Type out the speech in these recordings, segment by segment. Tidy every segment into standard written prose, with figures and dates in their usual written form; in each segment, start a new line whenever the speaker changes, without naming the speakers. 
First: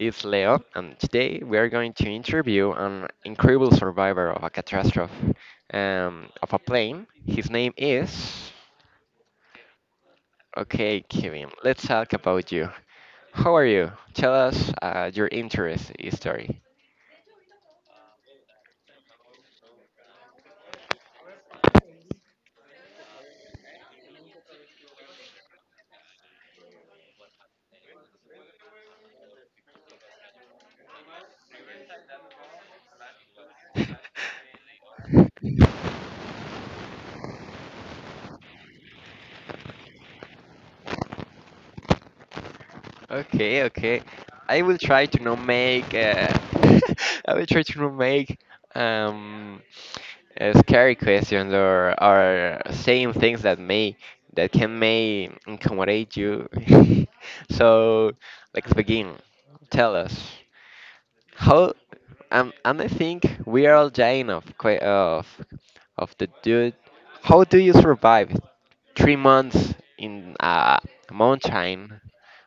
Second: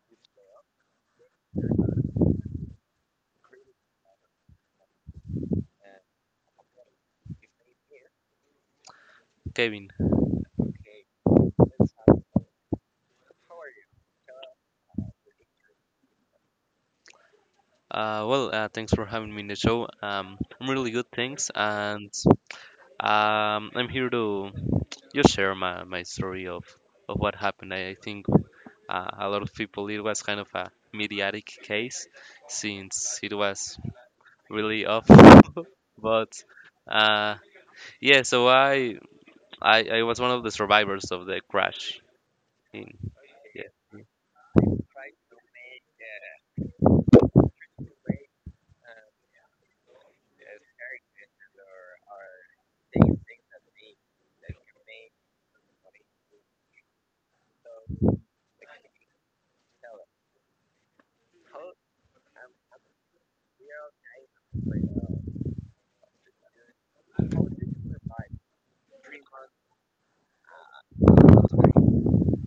is Leo, and today we are going to interview an incredible survivor of a catastrophe of a plane. His name is.
Kevin.
Okay, Kevin, let's talk about you. How are you? Tell us your interest story.
Thanks for having me in the show. I'm really good, thanks, and I'm here to just share my story of what happened. I think a lot of people it was kind of a mediatic case since it was really off, but uh, yeah. So I was one of the survivors of the crash. In
Okay,
yeah,
okay. I will try to not make. I will try to not make um, scary questions or saying things that may that can may incommodate you. So let's begin. Tell us how. And I think we are all dying of of the dude. How do you survive 3 months in a mountain?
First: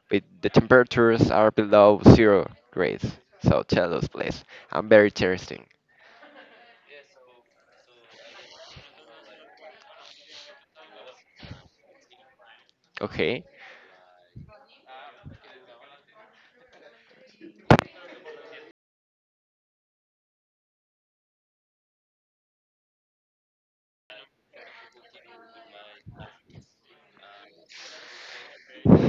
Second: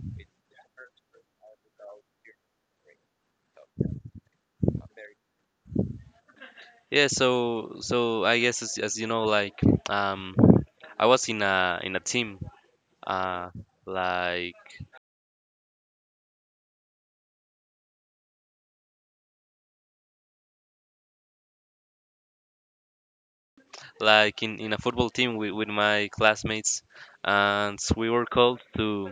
But the temperatures are below 0 degrees. So tell us, please. I'm very thirsty.
yeah. So I guess as you know, like um, I was in a team
Okay.
uh, like like in a football team with my classmates, and we were called to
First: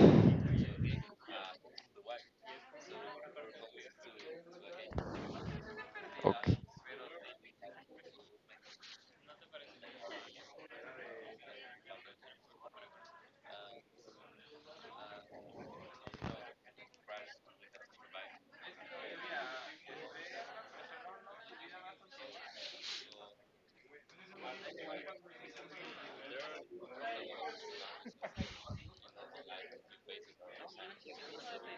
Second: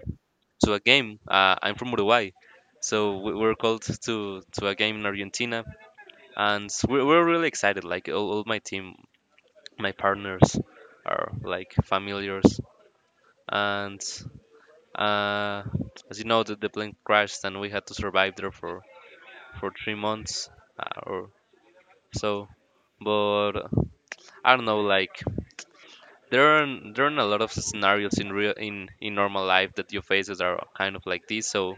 to a game. I'm from Uruguay, so we were called to a game in Argentina,
Okay.
and we're really excited. Like all my team, my partners are like familiars, and uh, as you know, the plane crashed, and we had to survive there for 3 months or so. But I don't know, like there are a lot of scenarios in real in normal life that you face that are kind of like this, so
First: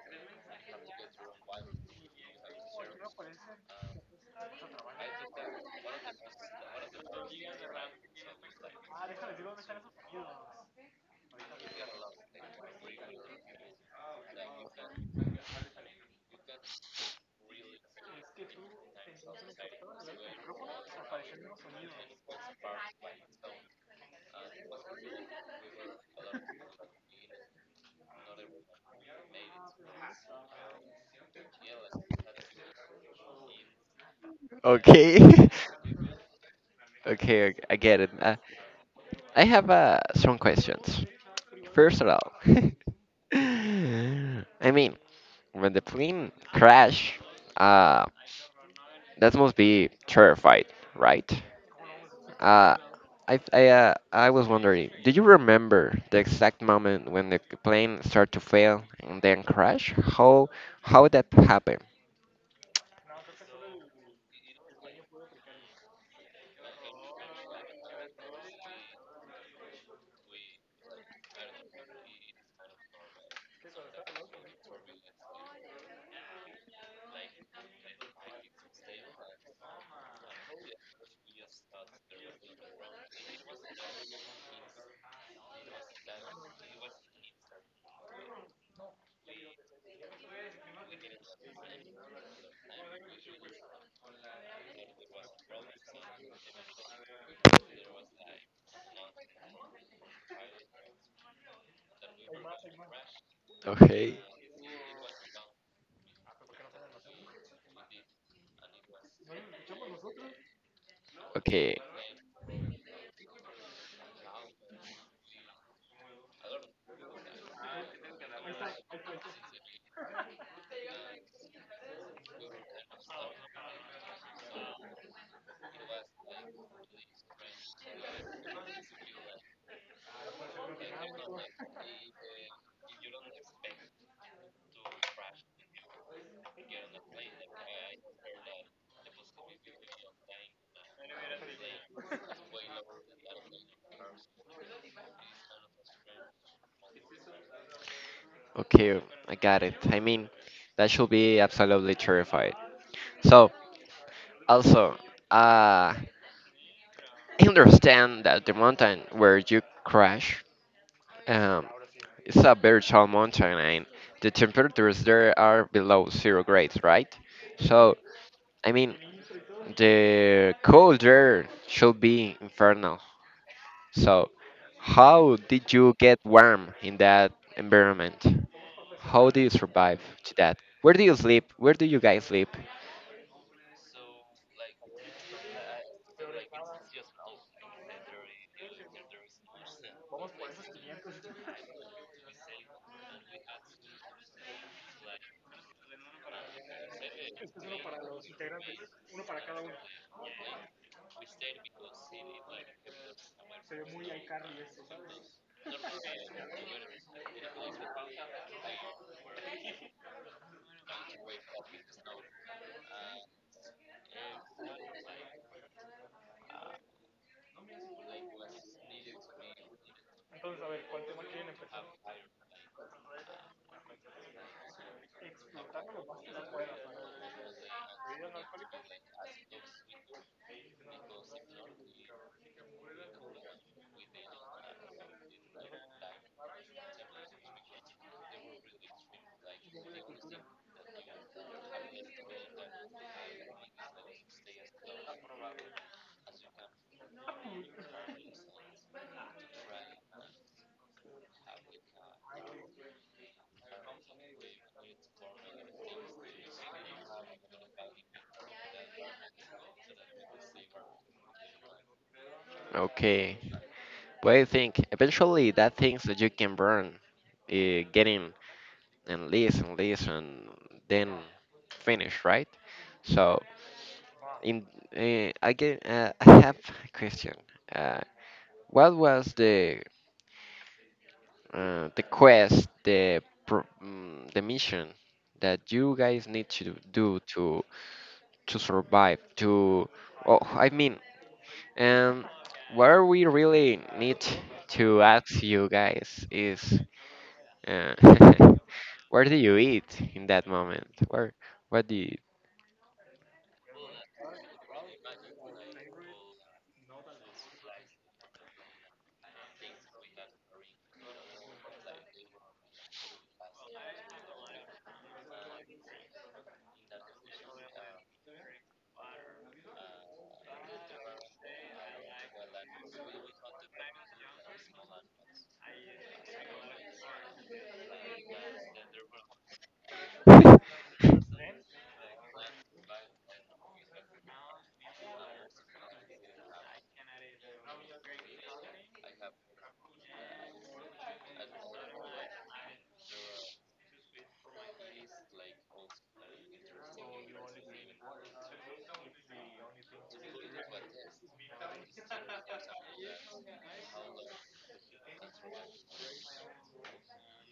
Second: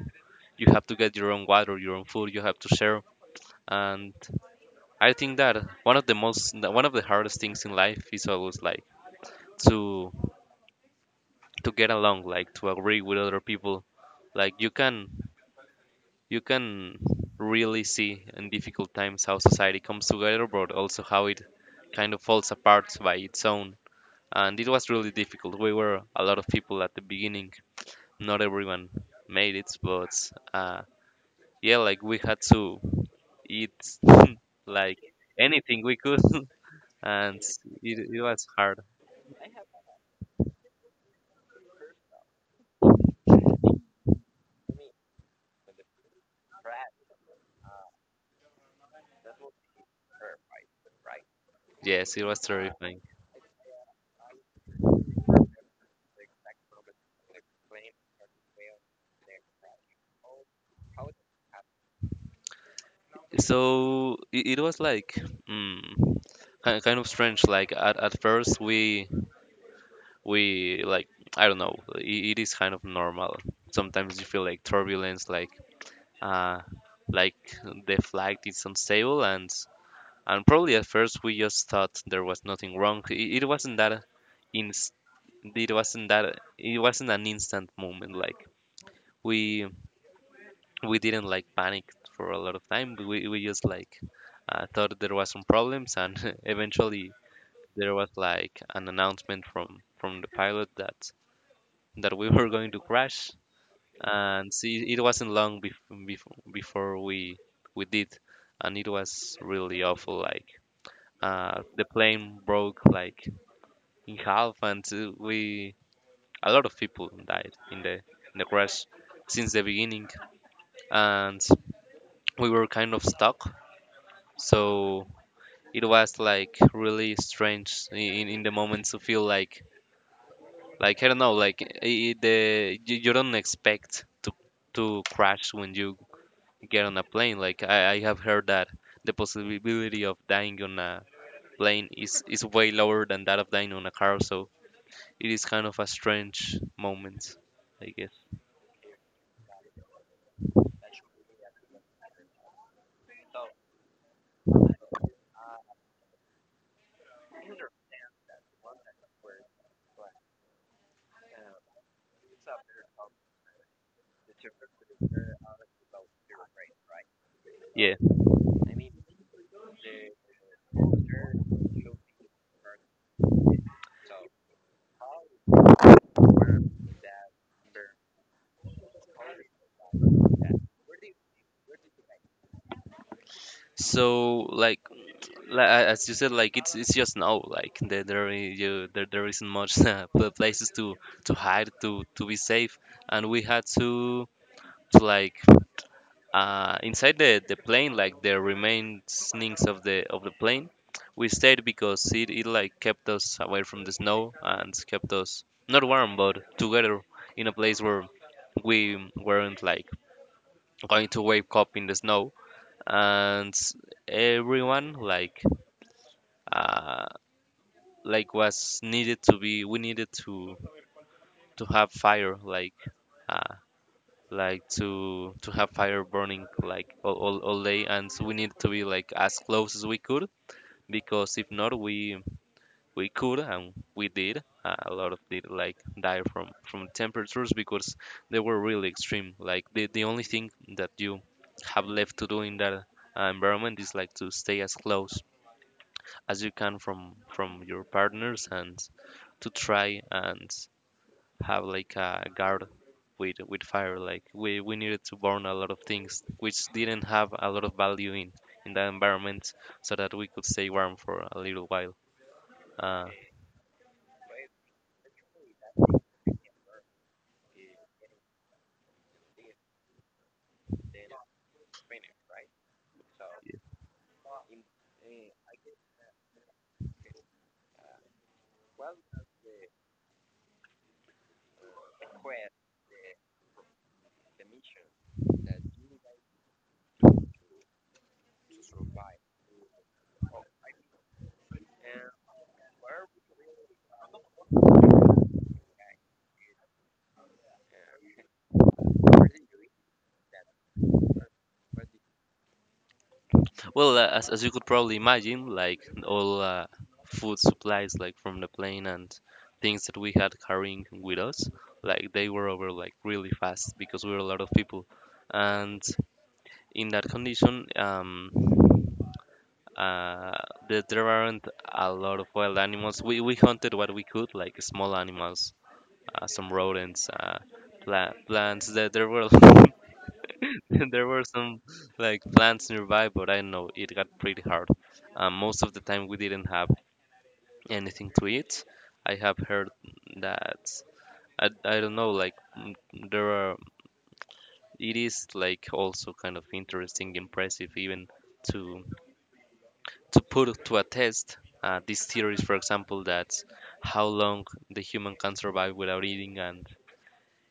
you have to get your own water, your own food, you have to share. And I think that one of the most one of the hardest things in life is always like to to get along, like to agree with other people. Like you can really see in difficult times how society comes together, but also how it kind of falls apart by its own. And it was really difficult. We were a lot of people at the beginning. Not everyone made it, but uh, yeah, like we had to eat like
Okay. Okay.
anything we could, and
Okay, I
it,
get it.
it was hard.
I have some questions. First of all, I mean, when the plane crash, uh, that must be terrified, right?
Yes, it was
Uh,
terrifying.
I I uh, I was wondering, do you remember the exact moment when the plane started to fail and then crash? How that happened?
So it was like mm, kind of strange. Like at first we like I don't know. It is kind of normal. Sometimes you feel like turbulence, uh, like the flight is unstable, and probably at first we just thought there was nothing wrong. It wasn't that inst- it wasn't that it wasn't an instant moment. Like we we didn't like panic for a lot of time. We just like thought there was some problems, and eventually there was like an announcement from the pilot that that we were going to crash.
Okay.
And see, it wasn't long before we did, and it was really awful. Like
Okay,
the plane broke like in half, and we a lot of people died in the crash since the beginning, and we were kind of stuck. So it was like really strange in the moment to feel like I don't know, like the you, you don't expect to crash when you get on a plane. Like I have heard that the possibility of dying on a plane is way lower than that of dying on a car. So it is kind of a strange moment, I guess.
okay, I got it. I mean, that should be absolutely terrified. So, also, uh, I understand that the mountain where you crash, um, it's a very tall mountain, and the temperatures there are below zero grades, right?
Yeah.
So, I mean, the colder should be infernal. So, how did you get warm in that environment? How do you survive to that? Where do you sleep? Where do you guys sleep?
So like as you said, like it's just now. Like there you, there isn't much places to hide to be safe, and we had to like inside the plane, like the remainings of the plane. We stayed because it like kept us away from the snow and kept us not warm but together in a place where we weren't like going to wake up in the snow, and everyone uh, like was needed to be we needed to have fire uh, like to have fire burning like all day. And so we needed to be like as close as we could, because if not we we could and we did a lot of did like die from temperatures, because they were really extreme. Like the only thing that you have left to do in that environment is like to stay as close as you can from your partners and to try and have like a guard with fire. Like we needed to burn a lot of things which didn't have a lot of value in that environment, so that we could stay warm for a little while. uh,
Okay. What do you think? Eventually, that things that you can burn, getting and less and less and then finish, right? So, in again, I have a question. Uh, what was the quest, the pro- mm, the mission that you guys need to do to survive. To oh, I mean, um, where we really need to ask you guys is, uh, where do you eat in that moment? Where what do you?
well uh, as you could probably imagine, like all food supplies like from the plane and things that we had carrying with us, like they were over like really fast because we were a lot of people. And in that condition, uh, there there aren't a lot of wild animals. We hunted what we could, like small animals, some rodents, plants. There were there were some like plants nearby, but I know it got pretty hard. Most of the time, we didn't have anything to eat. I have heard that I don't know, like there are. It is like also kind of interesting, impressive, even to. To put to a test these theories, for example, that how long the human can survive without eating, and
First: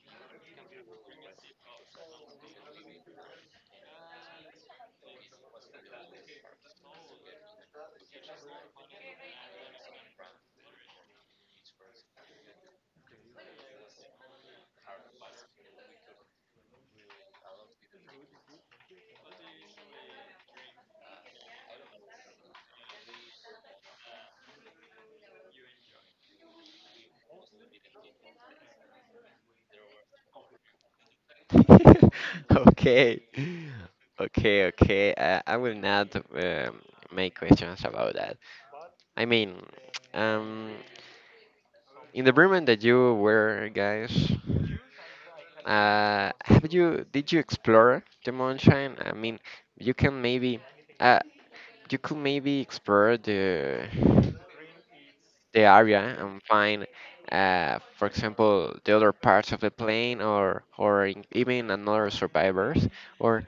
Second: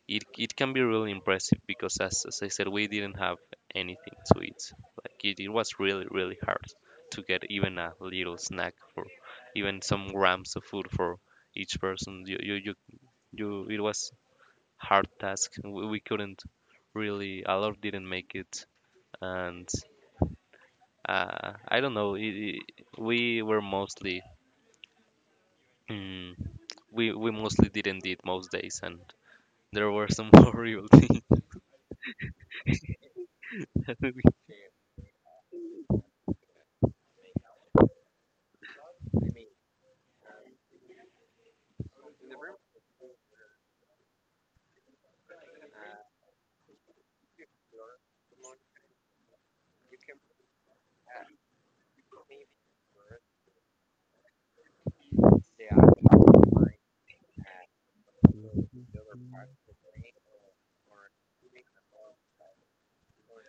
it can be really impressive because, as I said, we didn't have anything to eat. Like it was really, really hard to get even a little snack for even some grams of food for each person. You it was hard task. We couldn't really, a lot didn't make it, and I don't know. It, we were mostly. mm, we mostly didn't eat most days, and there were some horrible things
Okay,
that we-
okay. I will not make questions about that. I mean, um, in the Bremen that you were, guys, have you did you explore the moonshine? I mean, you can maybe, uh, you could maybe explore the area and find, for example, the other parts of the plane, or even another survivors, or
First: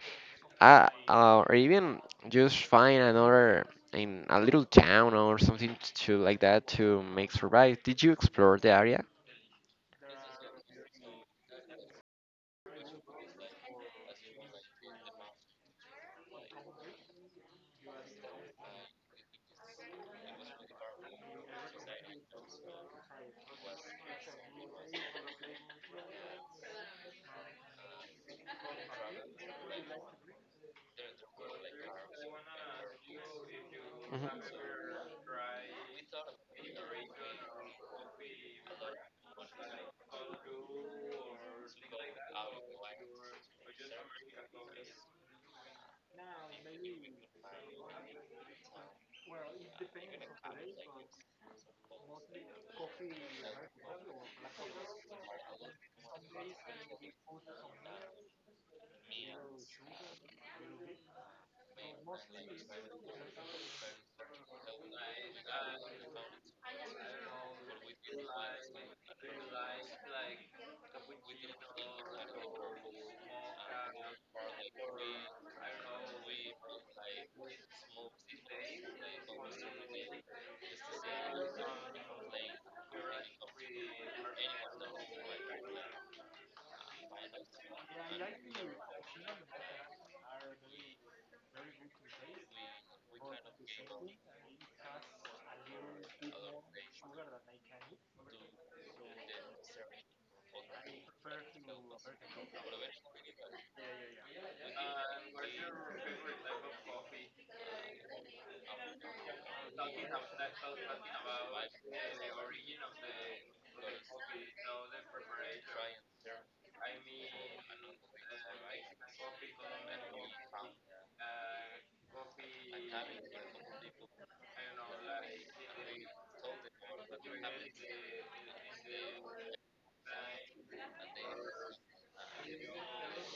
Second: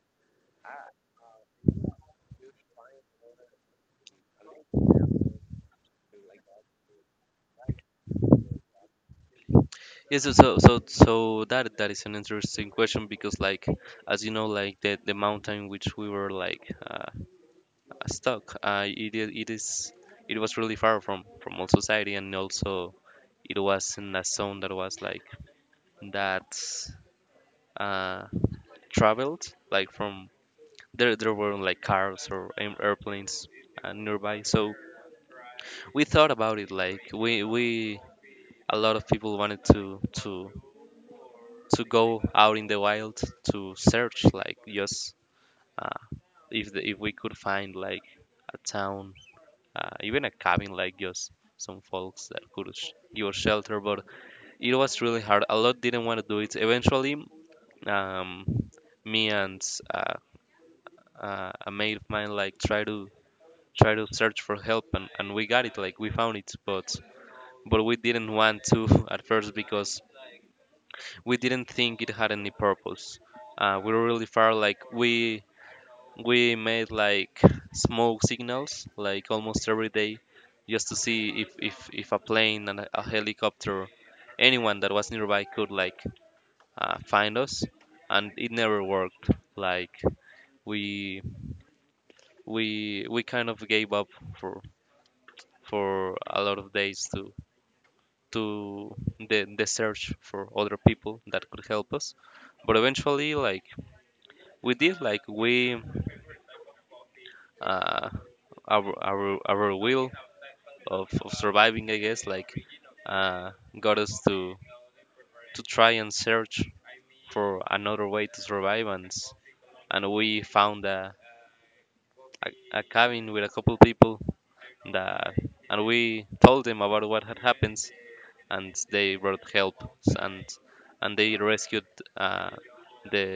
or even just find another in a little town or something to like that to make survive. Did you explore the area?
yes. So that that is an interesting question because like as you know, like the mountain which we were like stuck it, it is it was really far from all society, and also it was in a zone that was like that uh traveled like from there there were like cars or airplanes
Mhm.
nearby. So we thought about it like we a lot of people wanted to go out in the wild to search, like just uh, if the, if we could find like a town, even a cabin, like just some folks that could give us shelter. But it was really hard. A lot didn't want to do it. Eventually um, me and uh, a mate of mine like try to try to search for help, and we got it, like we found it. But we didn't want to at first, because we didn't think it had any purpose. We were really far, like we made like smoke signals, like almost every day, just to see if a plane and a helicopter, anyone that was nearby could like find us, and it never worked. Like we we kind of gave up for for a lot of days to the search for other people that could help us. But eventually like we did, like we uh our will of surviving, I guess, like uh got us to try and search for another way to survive, and and we found a cabin with a couple people that and we told them about what had happened, and they brought help, s- and and they rescued uh the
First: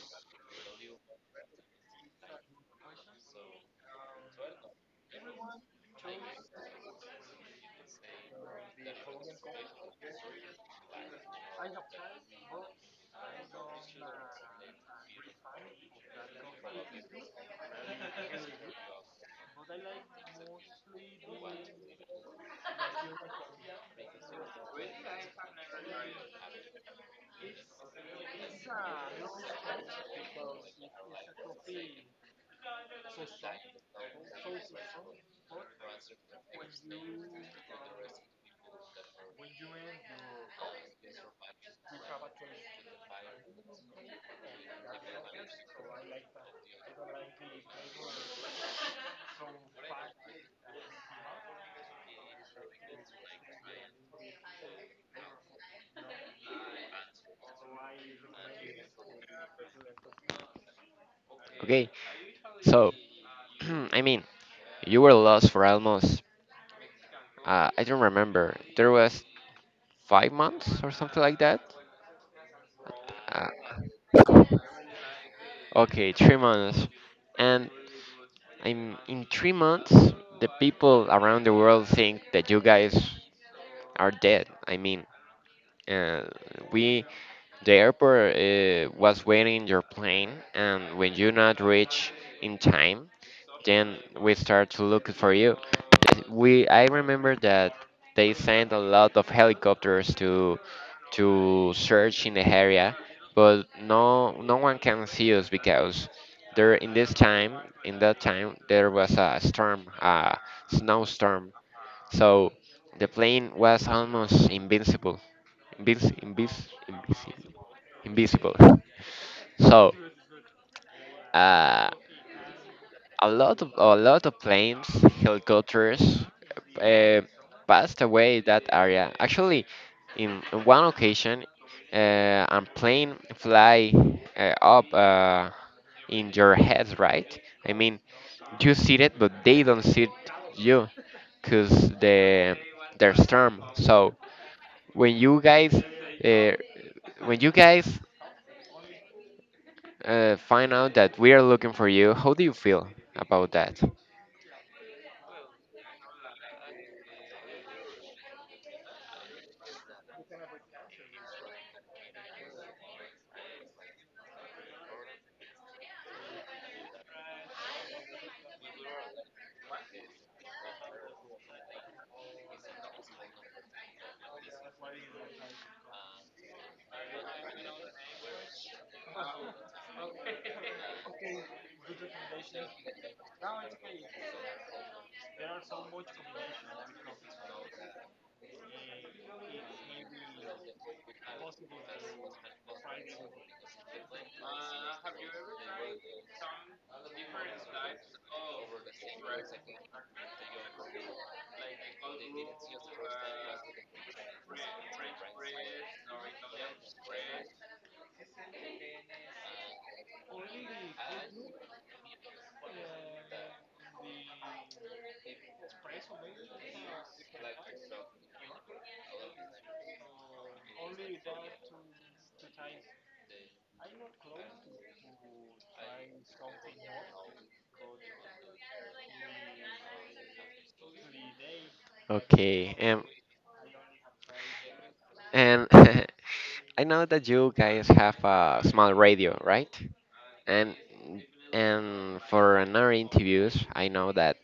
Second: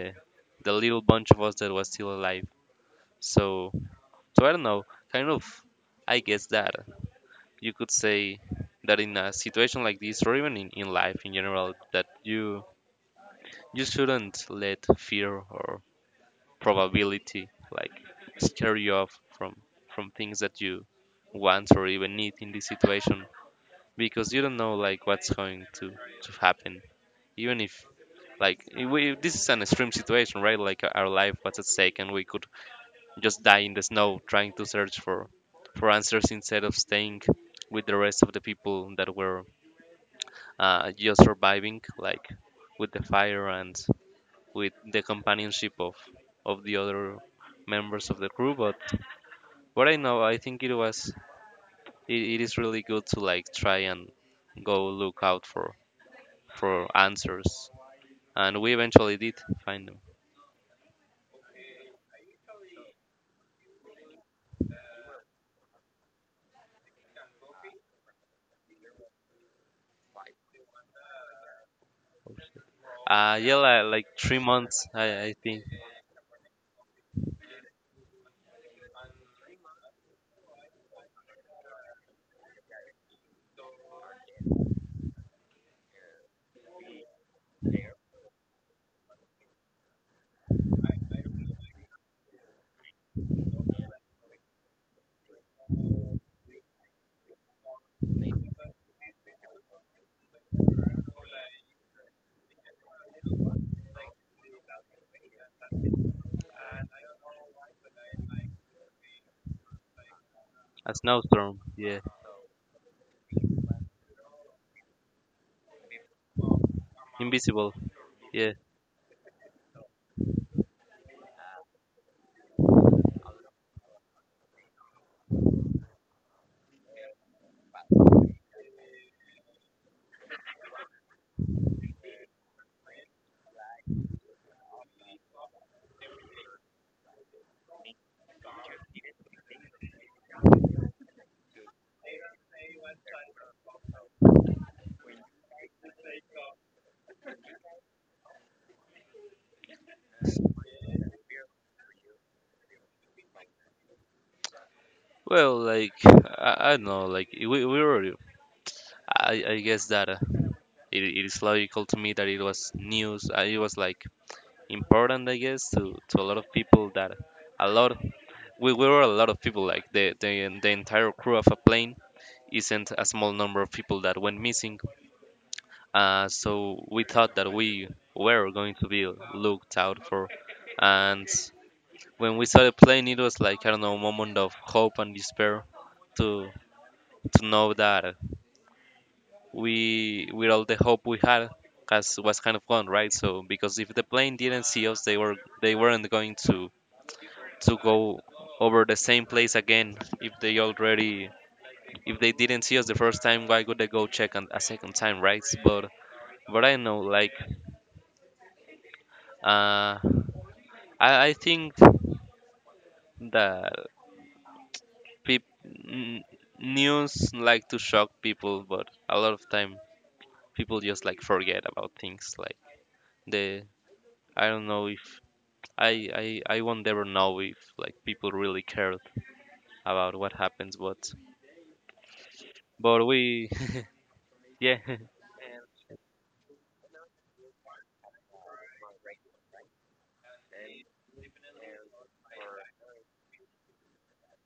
the little bunch of us that was still alive. So so I don't know, kind of I guess that you could say that in a situation like this, or even in life in general, that you shouldn't let fear or probability like scare you off from things that you want or even need in this situation, because you don't know like what's going to happen, even if like we, this is an extreme situation, right? Like our life was at stake, and we could just die in the snow trying to search for answers, instead of staying with the rest of the people that were just surviving, like with the fire and with the companionship of the other members of the crew. But what I know, I think it was it, it is really good to like try and go look out for answers, and we eventually did find them.
Okay, so. I mean, you were lost for almost, I don't remember, there was 5 months or something like that?
Yeah, like three
Uh,
months I think.
okay, 3 months. And in 3 months, the people around the world think that you guys are dead. I mean, uh, we, the airport was waiting your plane, and when you not reach in time, then we start to look for you. Th- We I remember that they sent a lot of helicopters to search in the area, but no one can see us because there in that time there was a storm, a
A
snowstorm.
snowstorm, yeah.
So the plane was almost invincible, invis, invis, invisible,
Invisible, yeah.
invisible. So uh, a lot of planes, helicopters, uh, passed away that area. Actually, in one occasion, a plane fly up in your head, right? I mean, you see it, but they don't see you, cause the their storm. So when you guys uh, when you guys find out that we are looking for you, how do you feel about that?
Well, like I don't know, like we were I guess that it, it is logical to me that it was news. It was like important, I guess, to a lot of people that a lot we were a lot of people. Like the entire crew of a plane isn't a small number of people that went missing. So we thought that we were going to be looked out for, and when we saw the plane, it was like, I don't know, a moment of hope and despair to to know that. We, with all the hope we had, has was kind of gone, right? So because if the plane didn't see us, they were, they weren't going to go over the same place again. If they already, if they didn't see us the first time, why would they go check on a second time, right? But I know, like, uh I think that peop, n- news like to shock people, but a lot of time people just like forget about things, like the, I don't know if I won't ever know if like people really cared about what happens,
Okay.
but we yeah
And I know that you guys have a small radio, right? And and for another interviews, I know that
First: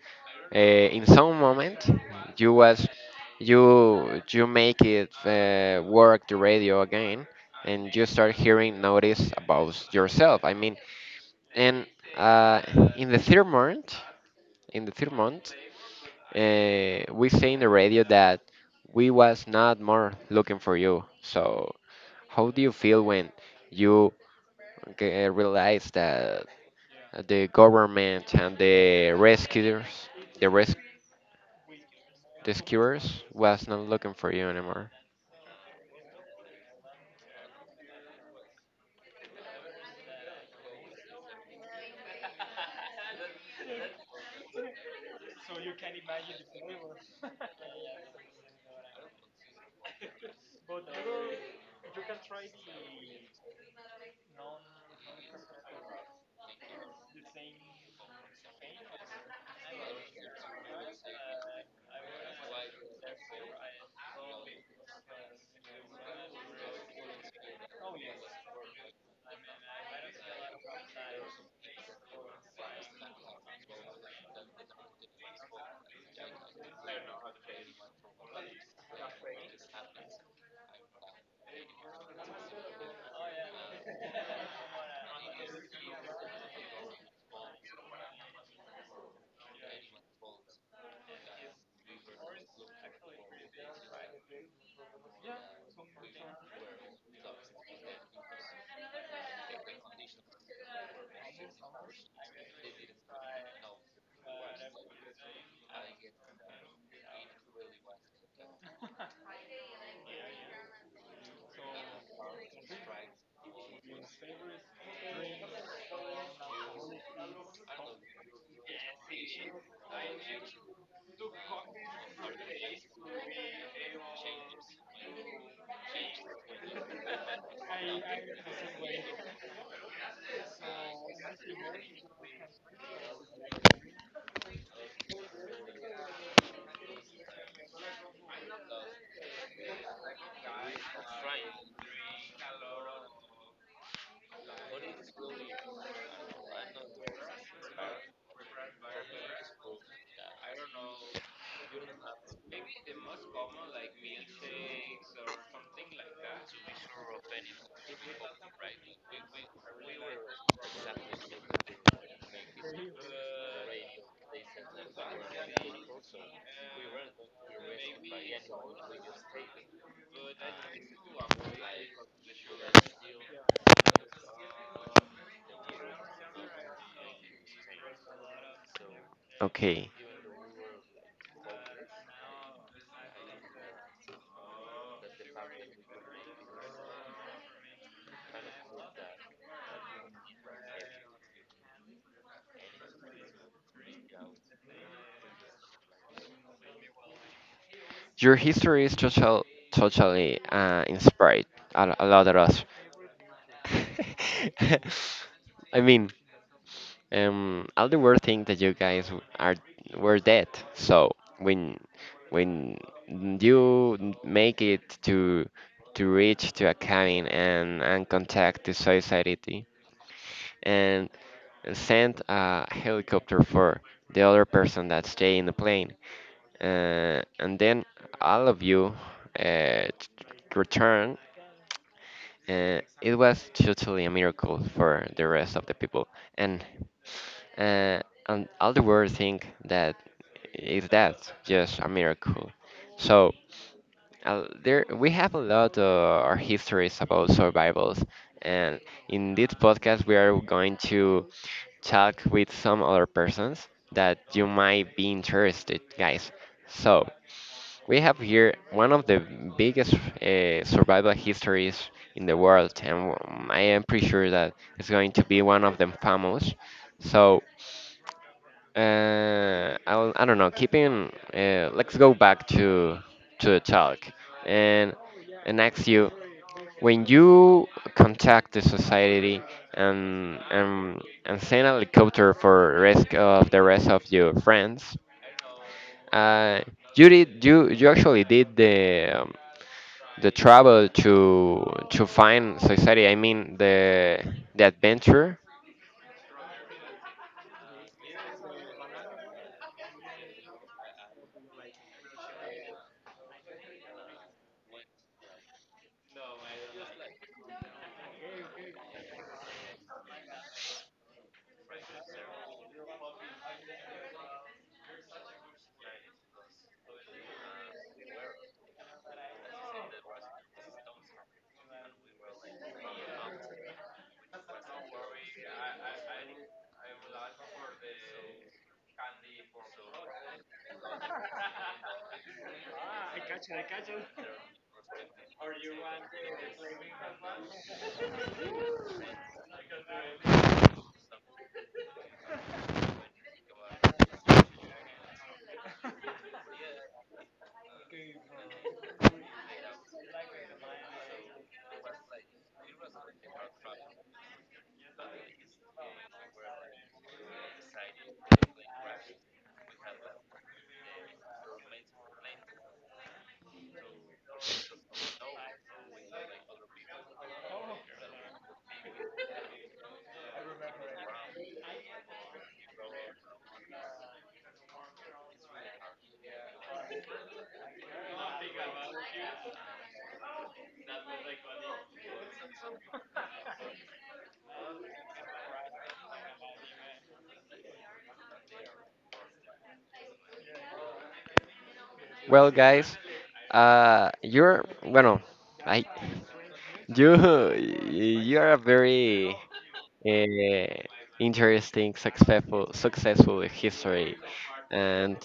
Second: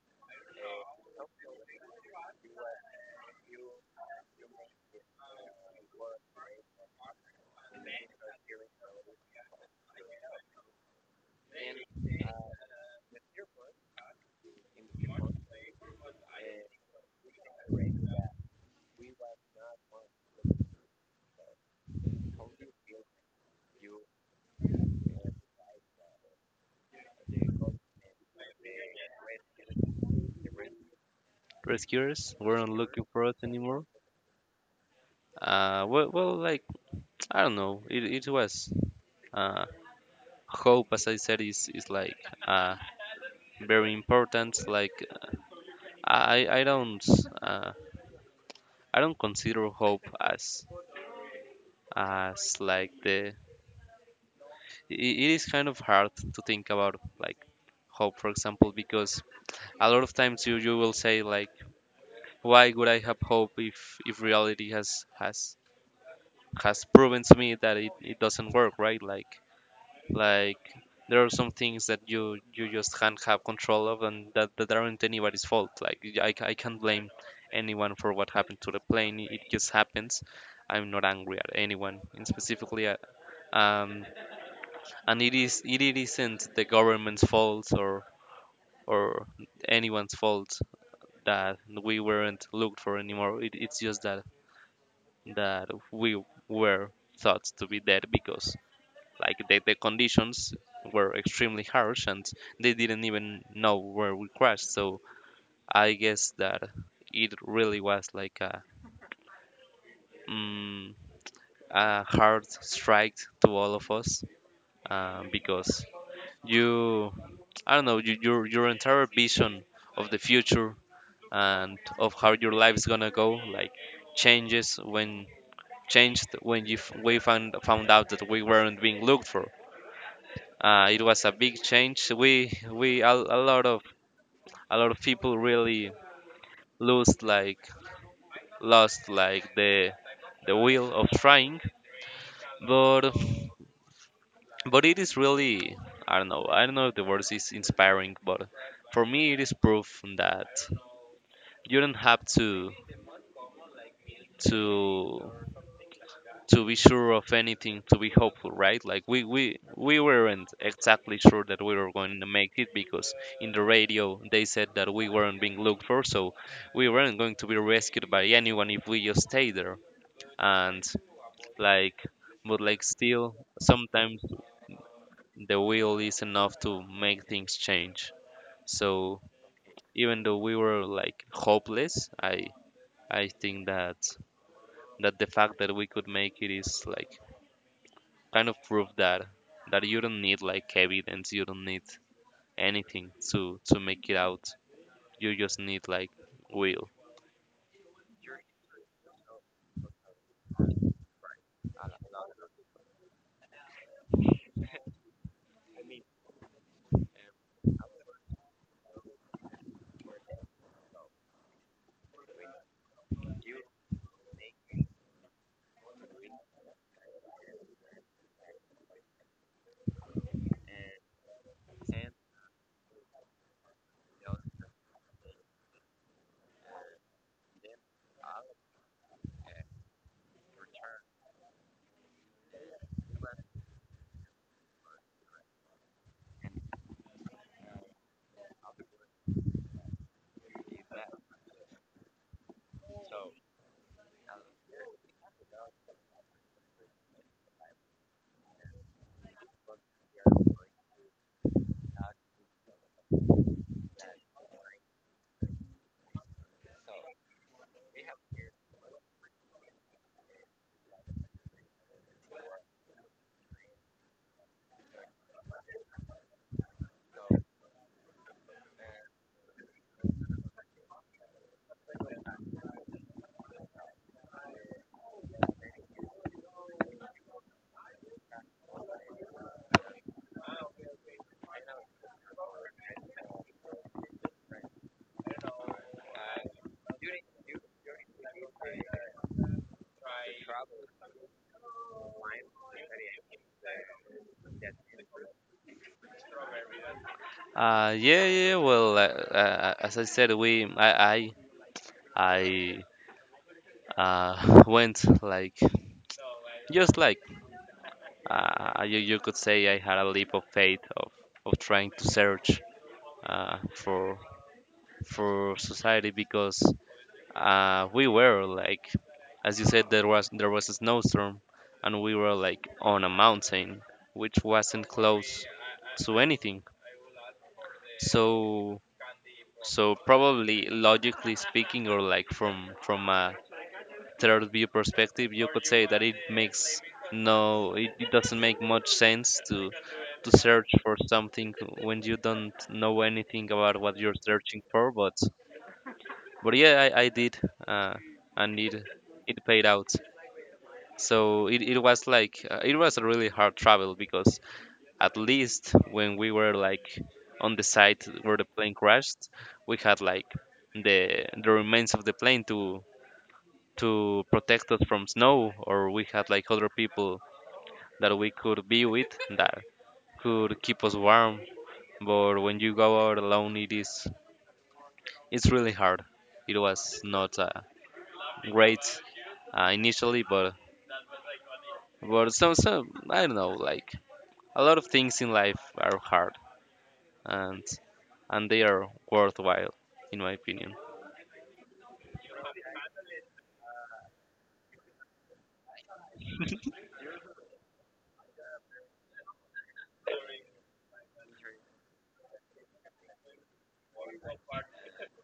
in some moment you was you make it work the radio again, and you start hearing notice about yourself. I mean, and uh, in the third month, in the third month, we say in the radio that we was not more looking for you, so how do you feel when you realize that the government and the rescuers, the
rescuers were not looking
rescuers,
for us
was not
anymore.
looking for you anymore?
Well, like, I don't know, it was, uh hope, as I said, is like, uh very important. Like, I don't, uh I don't consider hope as like the it is kind of hard to think about, like, hope, for example, because a lot of times you will say, like, why would I have hope if reality has has proven to me that it doesn't work, right? Like there are some things that you just can't have control of, and that aren't anybody's fault. Like, I can't blame anyone for what happened to the plane. It just happens. I'm not angry at anyone, and specifically at, um, and it is it it isn't the government's fault, or anyone's fault, that we weren't looked for anymore. It's just that we were thought to be dead because, like, the conditions were extremely harsh and they didn't even know where we crashed. So I guess that it really was like a, mm, a hard strike to all of us, because you, I don't know, you, your entire vision of the future and of how your life's gonna go, like, changes when changed when we found out that we weren't being looked for. It was a big change. We a lot of people really lost like lost, like, the will of trying. But but it is really, I don't know if the word is inspiring, but for me it is proof that you don't have to to be sure of anything to be hopeful, right? Like, we weren't exactly sure that we were going to make it because in the radio they said that we weren't being looked for, so we weren't going to be rescued by anyone if we just stay there. And like But, like, still, sometimes the will is enough to make things change. So
Okay,
even though we were like hopeless, I think that the fact that we could make it is like kind of prove that you don't need like evidence, you don't need anything to make it out. You just need, like, will.
your history is totally inspired a lot of us. I mean, all the weird think that you guys w- are were dead. So when when you make it to reach to a cabin and contact the society and send a helicopter for the other person that stay in the plane, and then all of you uh, t- return. It was totally a miracle for the rest of the people and uh, and all the world think that is that just a miracle. So there we have a lot of histories about survivals, and in this podcast we are going to talk with some other persons that you might be interested, guys. So we have here one of the biggest survival histories in the world, and I am pretty sure that it's going to be one of them famous. So I do not know. Keeping, let's go back to the talk and ask you when you contact the society and and send a helicopter for risk of the rest of your friends. Uh, you you actually did the travel to find society. I mean the adventure.
Yeah, yeah. Well, as I said, we I, I went like, just like, you could say I had a leap of faith of trying to search, uh, for for society because, we were like, as you said, there was a snowstorm, and we were like on a mountain, which wasn't close to anything. So so probably, logically speaking, or like from a third view perspective, you could say that it makes no, it doesn't make much sense to search for something when you don't know anything about what you're searching for. But yeah, I did, uh, and it paid out. So it was a really hard travel because, at least when we were like on the site where the plane crashed, we had like the remains of the plane to protect us from snow, or we had like other people that we could be with that could keep us warm. But when you go out alone, it's really hard. It was not, great, initially, but some I don't know, like, a lot of things in life are hard, and, and they are worthwhile, in my opinion.
Well, guys, you're bueno. I You are a very uh, interesting, successful history, and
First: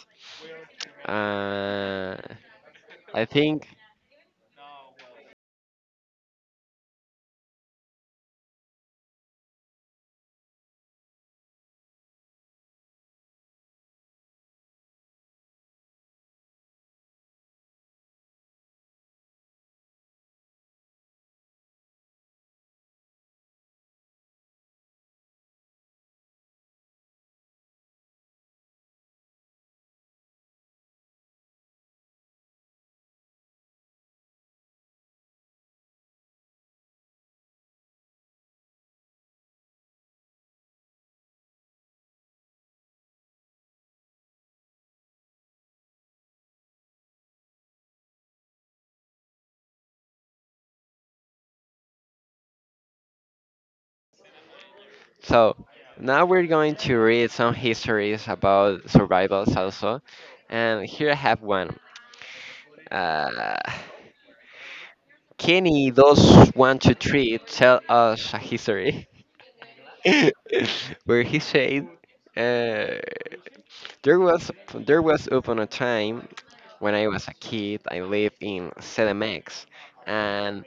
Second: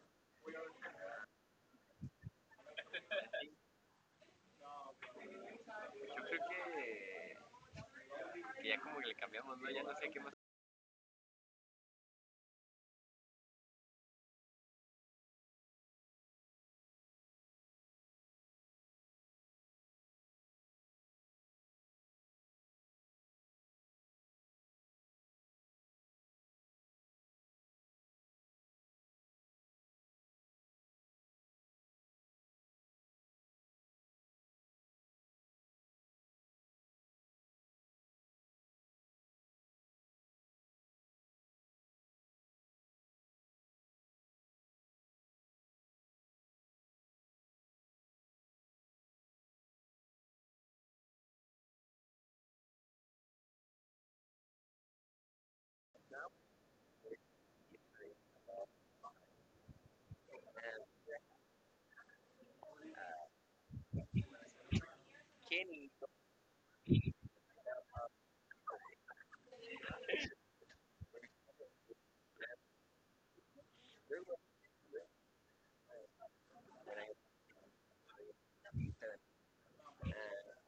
uh, I think so. Now we're going to read some histories about survivals also, and here I have one. Uh, Kenny does 1 2 3 tell us a history where he said. Uh, there was upon a time when I was a kid. I lived in CDMX, and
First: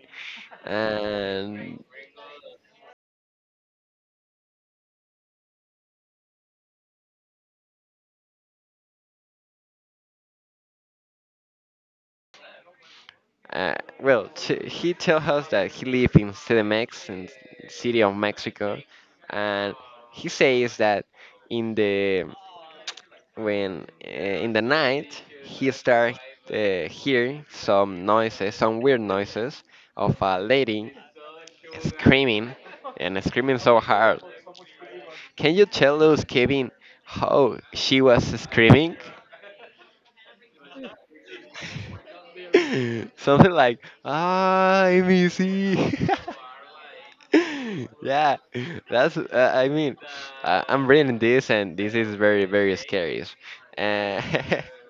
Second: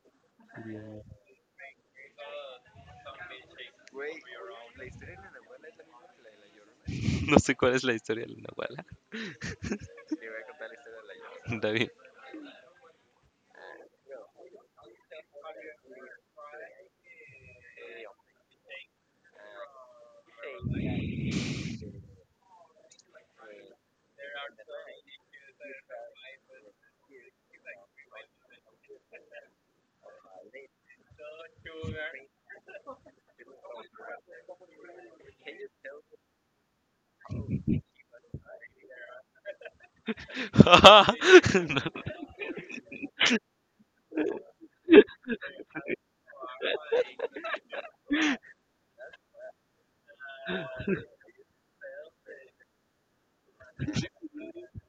Yeah.
and
No sé cuál es la historia de la Nahuala. David.
well, he tells us that he lived in CDMX, in city of Mexico, and he says that in the when in the night he started hear some noises, some weird noises of a lady screaming and screaming so hard. Can you tell us, Kevin, how she was screaming?
No.
Something like, "I miss you." Yeah, that's. I mean, I'm reading this, and this is very, very scary. Uh,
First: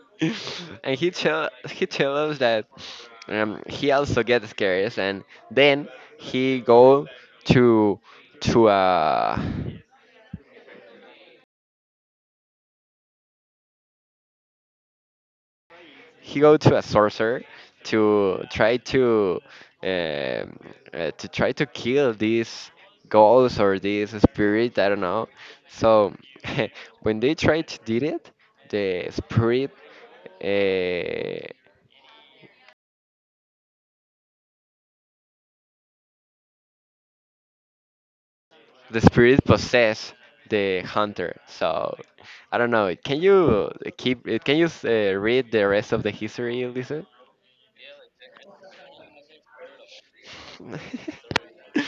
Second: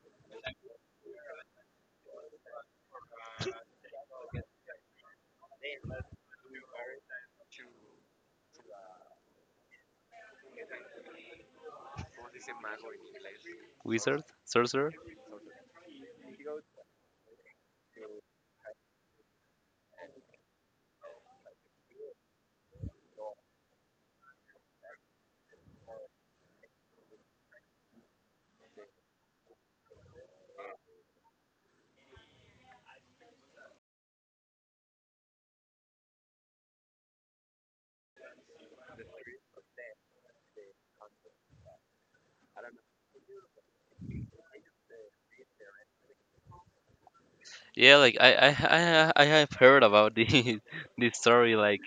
and he tell us that he also gets scared, and then he go to to uh
Wizard? Sorcerer?
a sorcerer to try to um, to try to kill these ghosts or these spirit. I don't know. So when they try to did it, the spirit uh, possess the hunter. So I don't know. Can you keep? Can you read the rest of the history, Lisa?
Yeah, like, I have heard about this this story. Like,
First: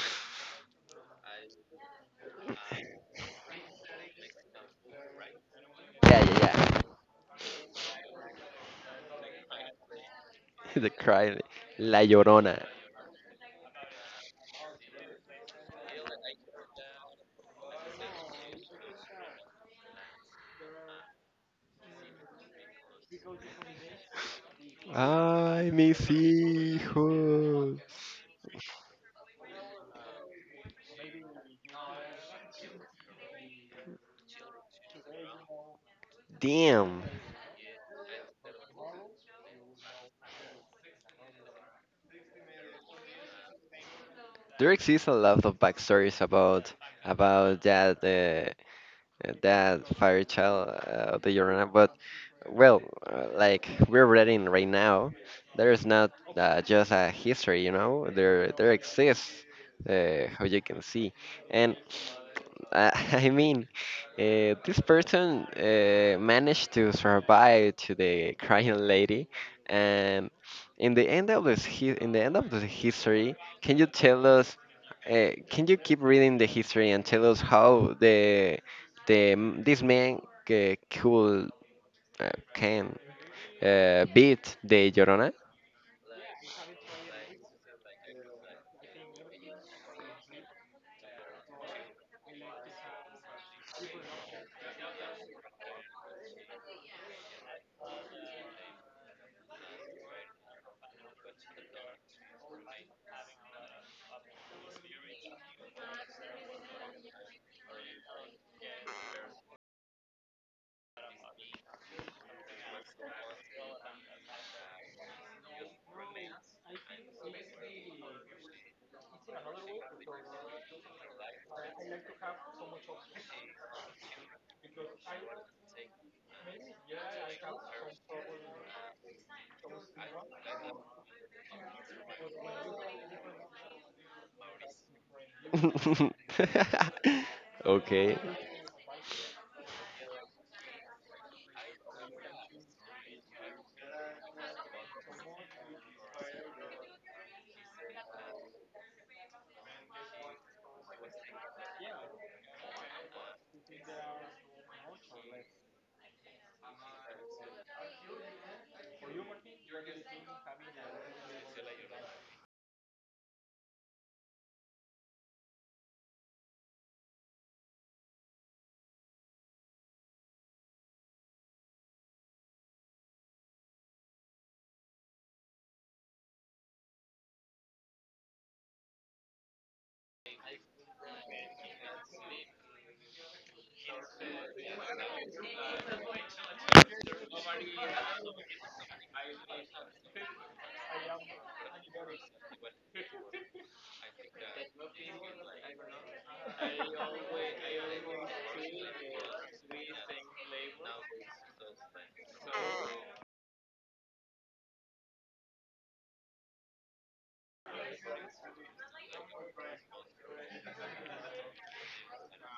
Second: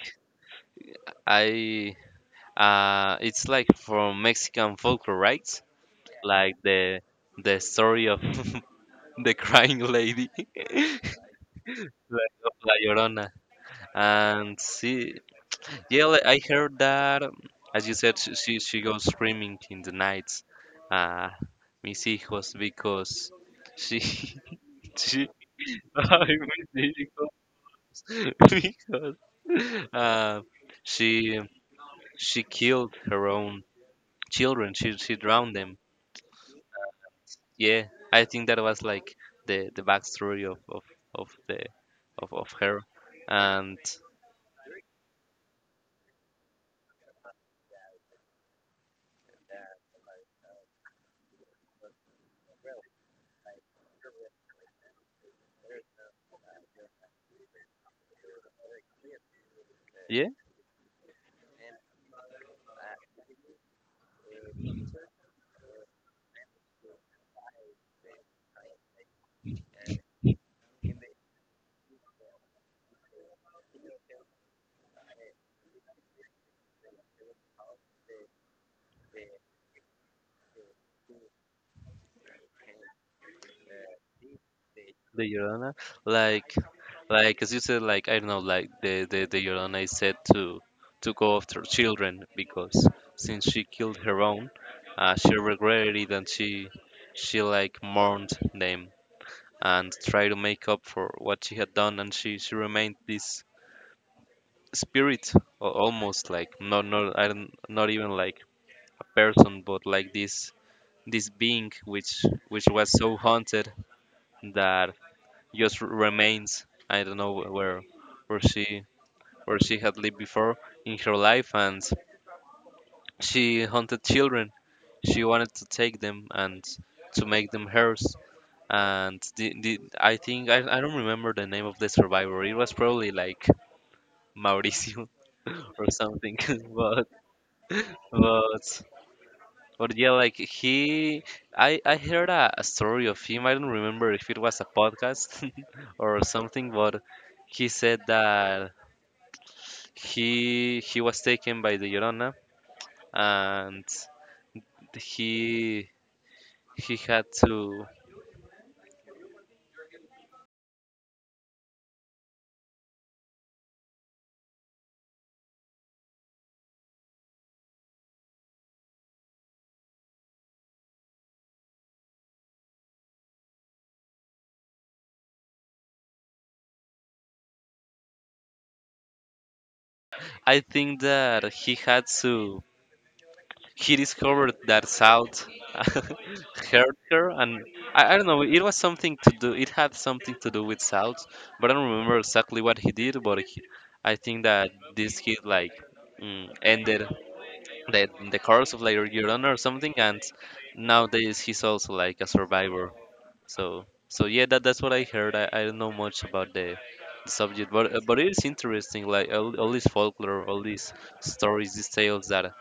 I it's like from Mexican folklore, right?
Yeah, yeah,
Like,
yeah.
the story of the crying lady, like,
The cry, La
of
Llorona.
La Llorona, and she, yeah, I heard that. As you said, she goes screaming in the nights. Uh, Mis hijos, because she she.
Ay, mis
Ay, mis hijos,
hijos.
because, uh, she she killed her own children. She drowned them.
Damn.
Yeah, I think that was like the backstory of the of her, and
There exists a lot of backstories about that that fire child of the Llorona, but well, like we're reading right now, there is not just a history, you know. There exists,
yeah.
how you can see, and. I mean, this person managed to survive to the crying lady, and in the end of this, in the end of the history, can you tell us? Can you keep reading the history and tell us how the this man could can beat the
The
Llorona?
Llorona, like, as you said, like, I don't know, like the Llorona is said to go after children because, since she killed her own, she regretted it, and she like mourned them and tried to make up for what she had done, and she remained this spirit, almost like, not I don't, not even, like, a person, but like this being, which was so haunted that. Just remains. I don't know where she where she had lived before in her life, and she hunted children. She wanted to take them and to make them hers. And I think, I don't remember the name of the survivor. It was probably like Mauricio or something, but
Okay,
but but yeah, like he, I heard a story of him. I don't remember if it was a podcast or something, but he said that he was taken by the Llorona, and he he had to I think that he had to he discovered that South hurt her, and I don't know, it had something to do with South, but I don't remember exactly what he did, but he, I think that this kid, like, ended the course of, like, Llorona or something, and nowadays he's also like a survivor. So yeah, that's what I heard. I don't know much about the subject, but it is interesting. Like all this folklore, all these stories, these tales that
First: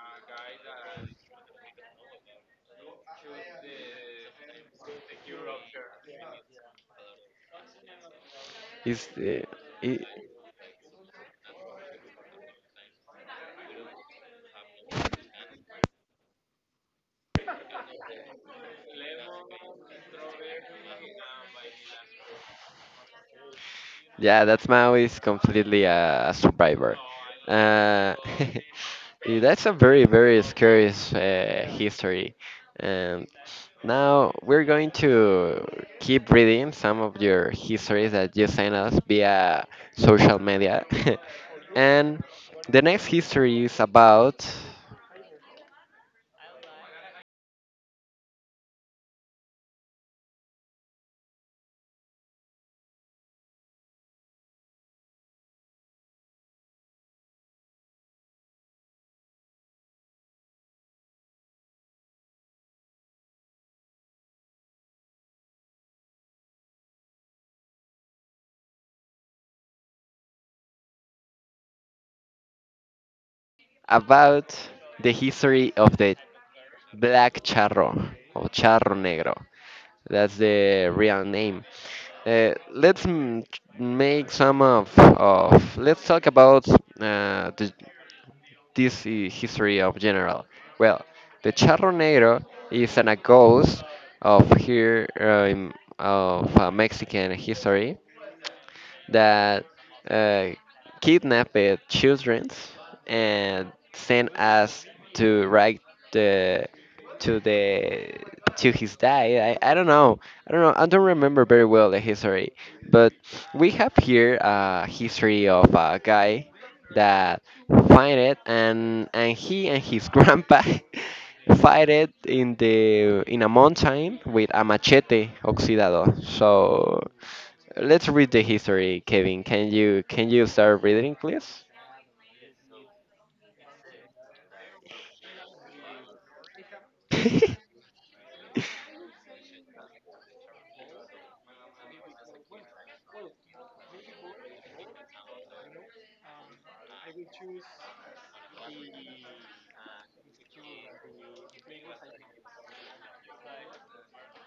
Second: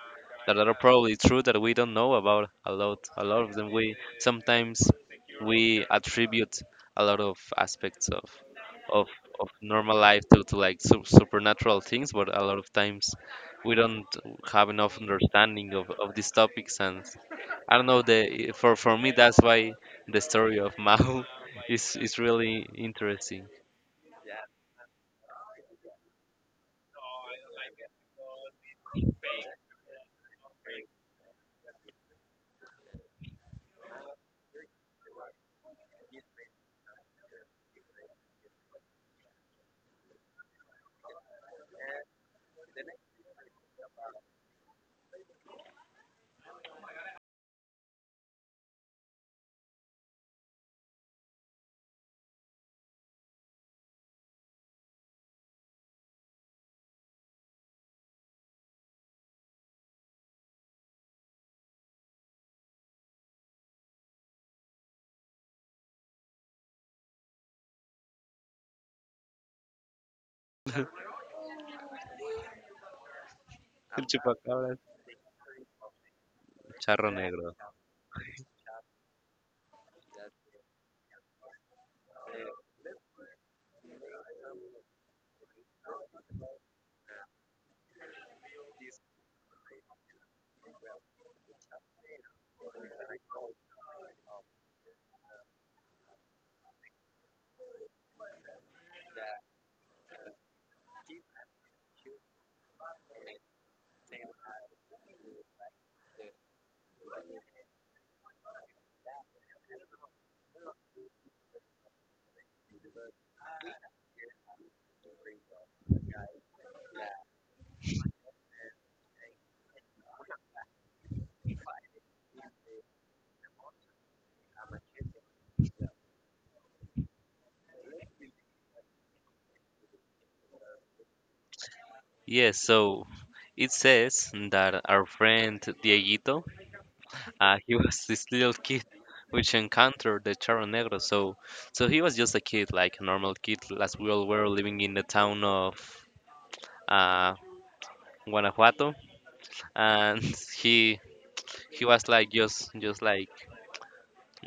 are probably true, that we don't know about a lot. A lot of them we sometimes, we attribute a lot of aspects of
is uh,
of normal
i-
life to like supernatural things, but a lot of times we don't have enough understanding of, these topics, and I don't know, the for me that's why the story of Mao is really interesting.
yeah, that's Maui is completely a survivor. Uh, yeah, that's a very, very scary history. And now we're going to keep reading some of your histories that you sent us via social media. And the next history is about
El
about
chupacabras.
the history of the
Charro
black
Negro.
charro or charro negro. That's the real name. Let's make some of let's talk about uh, the, this history of general. Well, the charronero is an a ghost of here of Mexican history that uh, kidnapped children and sent us to write the the to his dad. I don't know. I don't know. I don't remember very well the history, but we have here a history of a guy that find it and he and his grandpa fight it in the in a mountain with a machete oxidado. So let's read the history, Kevin. Can you start reading, please?
Yes, so it says that our friend Dieguito, he was this little kid, which encountered the Charro Negro. So, he was just a kid, like a normal kid, as we all were, living in the town of, uh, Guanajuato, and he he was like just like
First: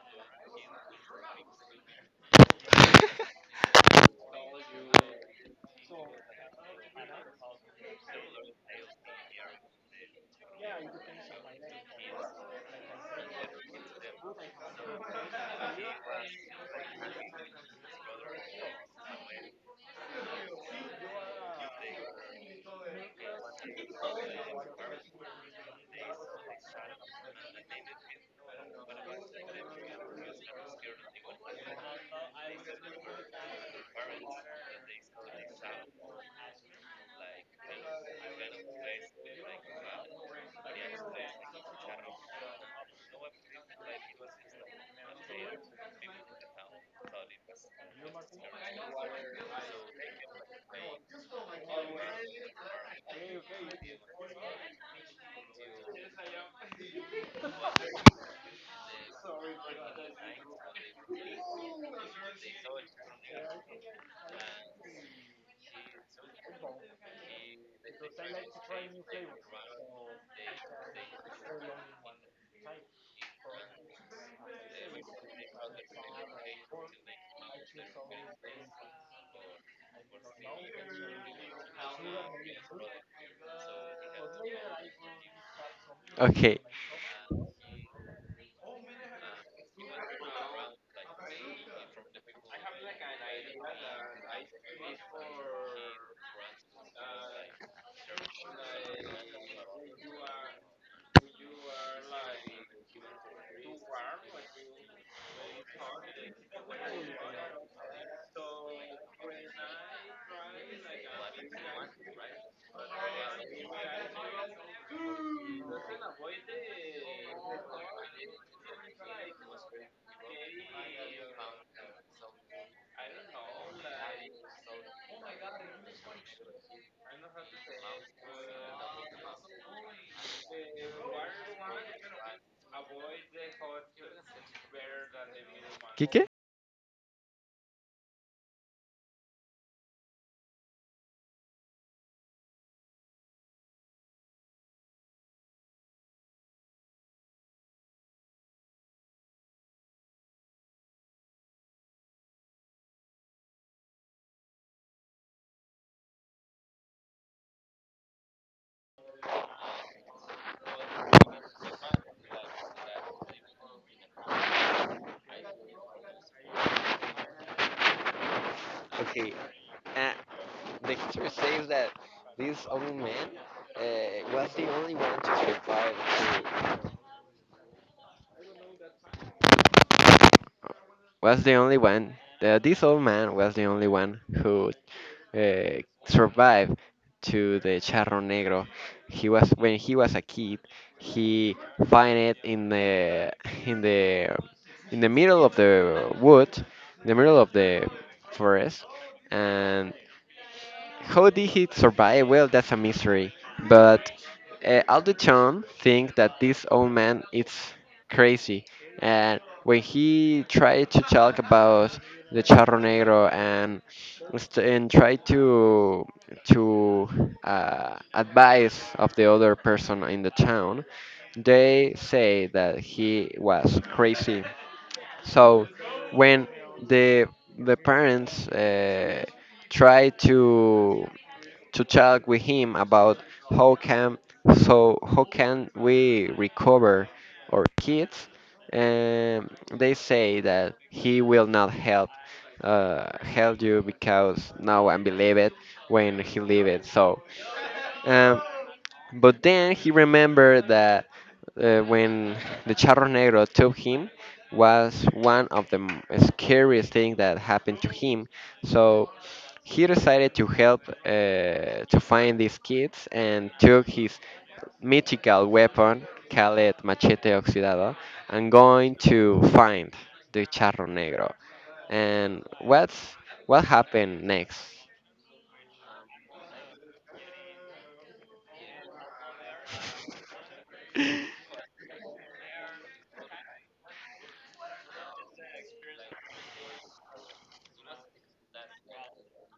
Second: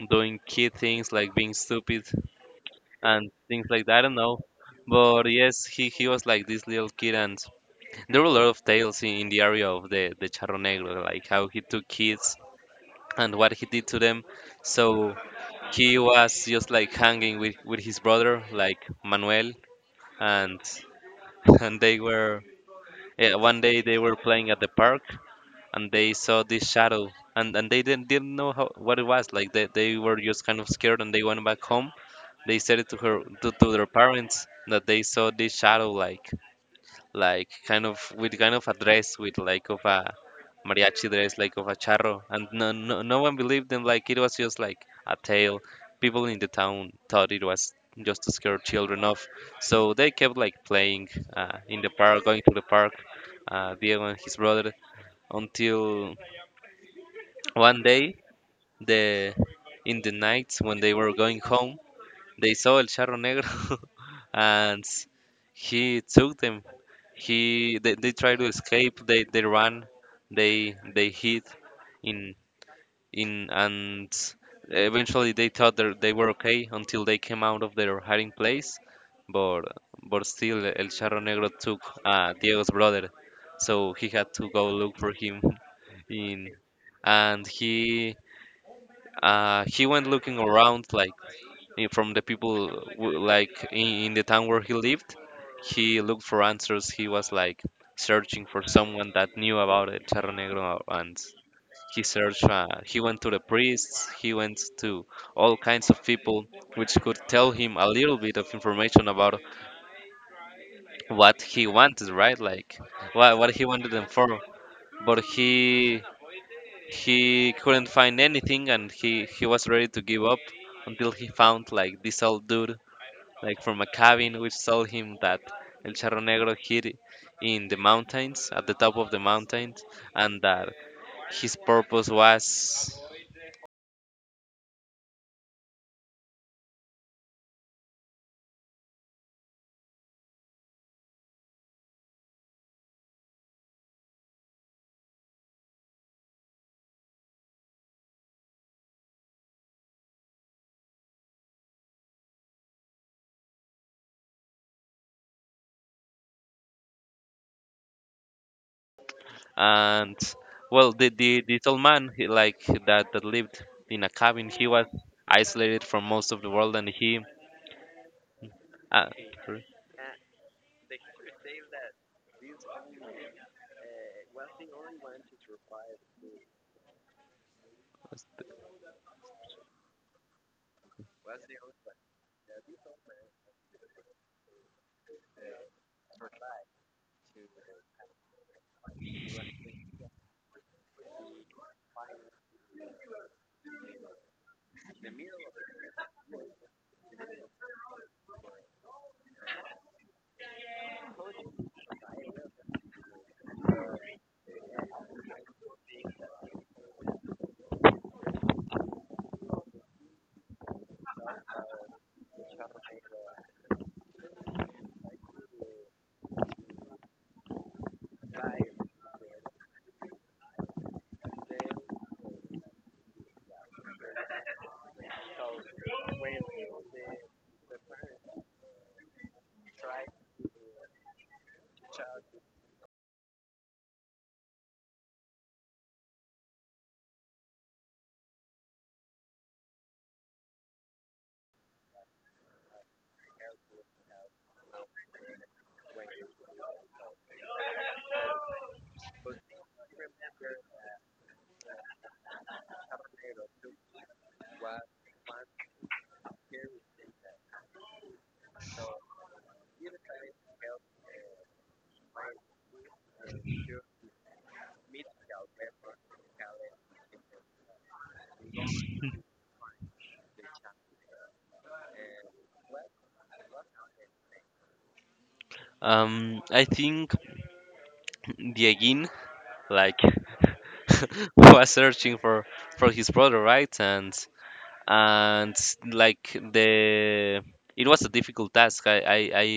doing kid things, like being stupid, and things like that. I don't know, but yes, he was like this little kid, and there were a lot of tales in the area of the Charro Negro, like how he took kids and what he did to them. So he was just like hanging with his brother, like, Manuel, and and they were yeah, one day they were playing at the park and they saw this shadow. And they didn't know how, what it was like, they were just kind of scared, and they went back home. They said it to to their parents, that they saw this shadow, like kind of with, kind of a dress, with like of a mariachi dress, like of a charro, and no one believed them, like it was just like a tale. People in the town thought it was just to scare children off. So they kept like playing, in the park, going to the park, Diego and his brother, until one day, the in the nights when they were going home, they saw El Charro Negro and he took them. He They tried to escape. They ran. They hid in in and eventually they thought that they were okay, until they came out of their hiding place. But but still El Charro Negro took Diego's brother, so he had to go look for him in
Okay.
and he went looking around like from the people like in the town where he lived. He looked for answers. He was like searching for someone that knew about it, Charro Negro, and he searched, he went to the priests, he went to all kinds of people which could tell him a little bit of information about what he wanted, right? Like what he wanted them for. But he couldn't find anything and he was ready to give up until he found like this old dude, like from a cabin, which told him that El Charro Negro hid in the mountains, at the top of the mountains, and that his purpose was.
Kike?
And well, the this old man, he, like that lived in a cabin, he was isolated from most of the world, and he. Uh,
Okay, uh, the history says that this old man uh, was the only one to survive was the only one. The, this old man was the only one who survived to the Charro Negro. He was when he was a kid. He find it in the in the in the middle of the wood, in the middle of the forest, and how did he survive? Well, that's a mystery. But Alderton thinks that this old man is crazy. And when he tried to talk about the Charro Negro and tried to advise of the other person in the town, they say that he was crazy. So when the the parents try to talk with him about how can so how can we recover our kids, and they say that he will not help you because no one believe it when he leave it um, but then he remembered that when the Charro Negro took him was one of the scariest things that happened to him. So he decided to help to find these kids and took his mythical weapon, called Machete Oxidado, and going to find the Charro Negro. And what happened next?
I think Diegin, like, was searching for his brother, right? And like the it was a difficult task. I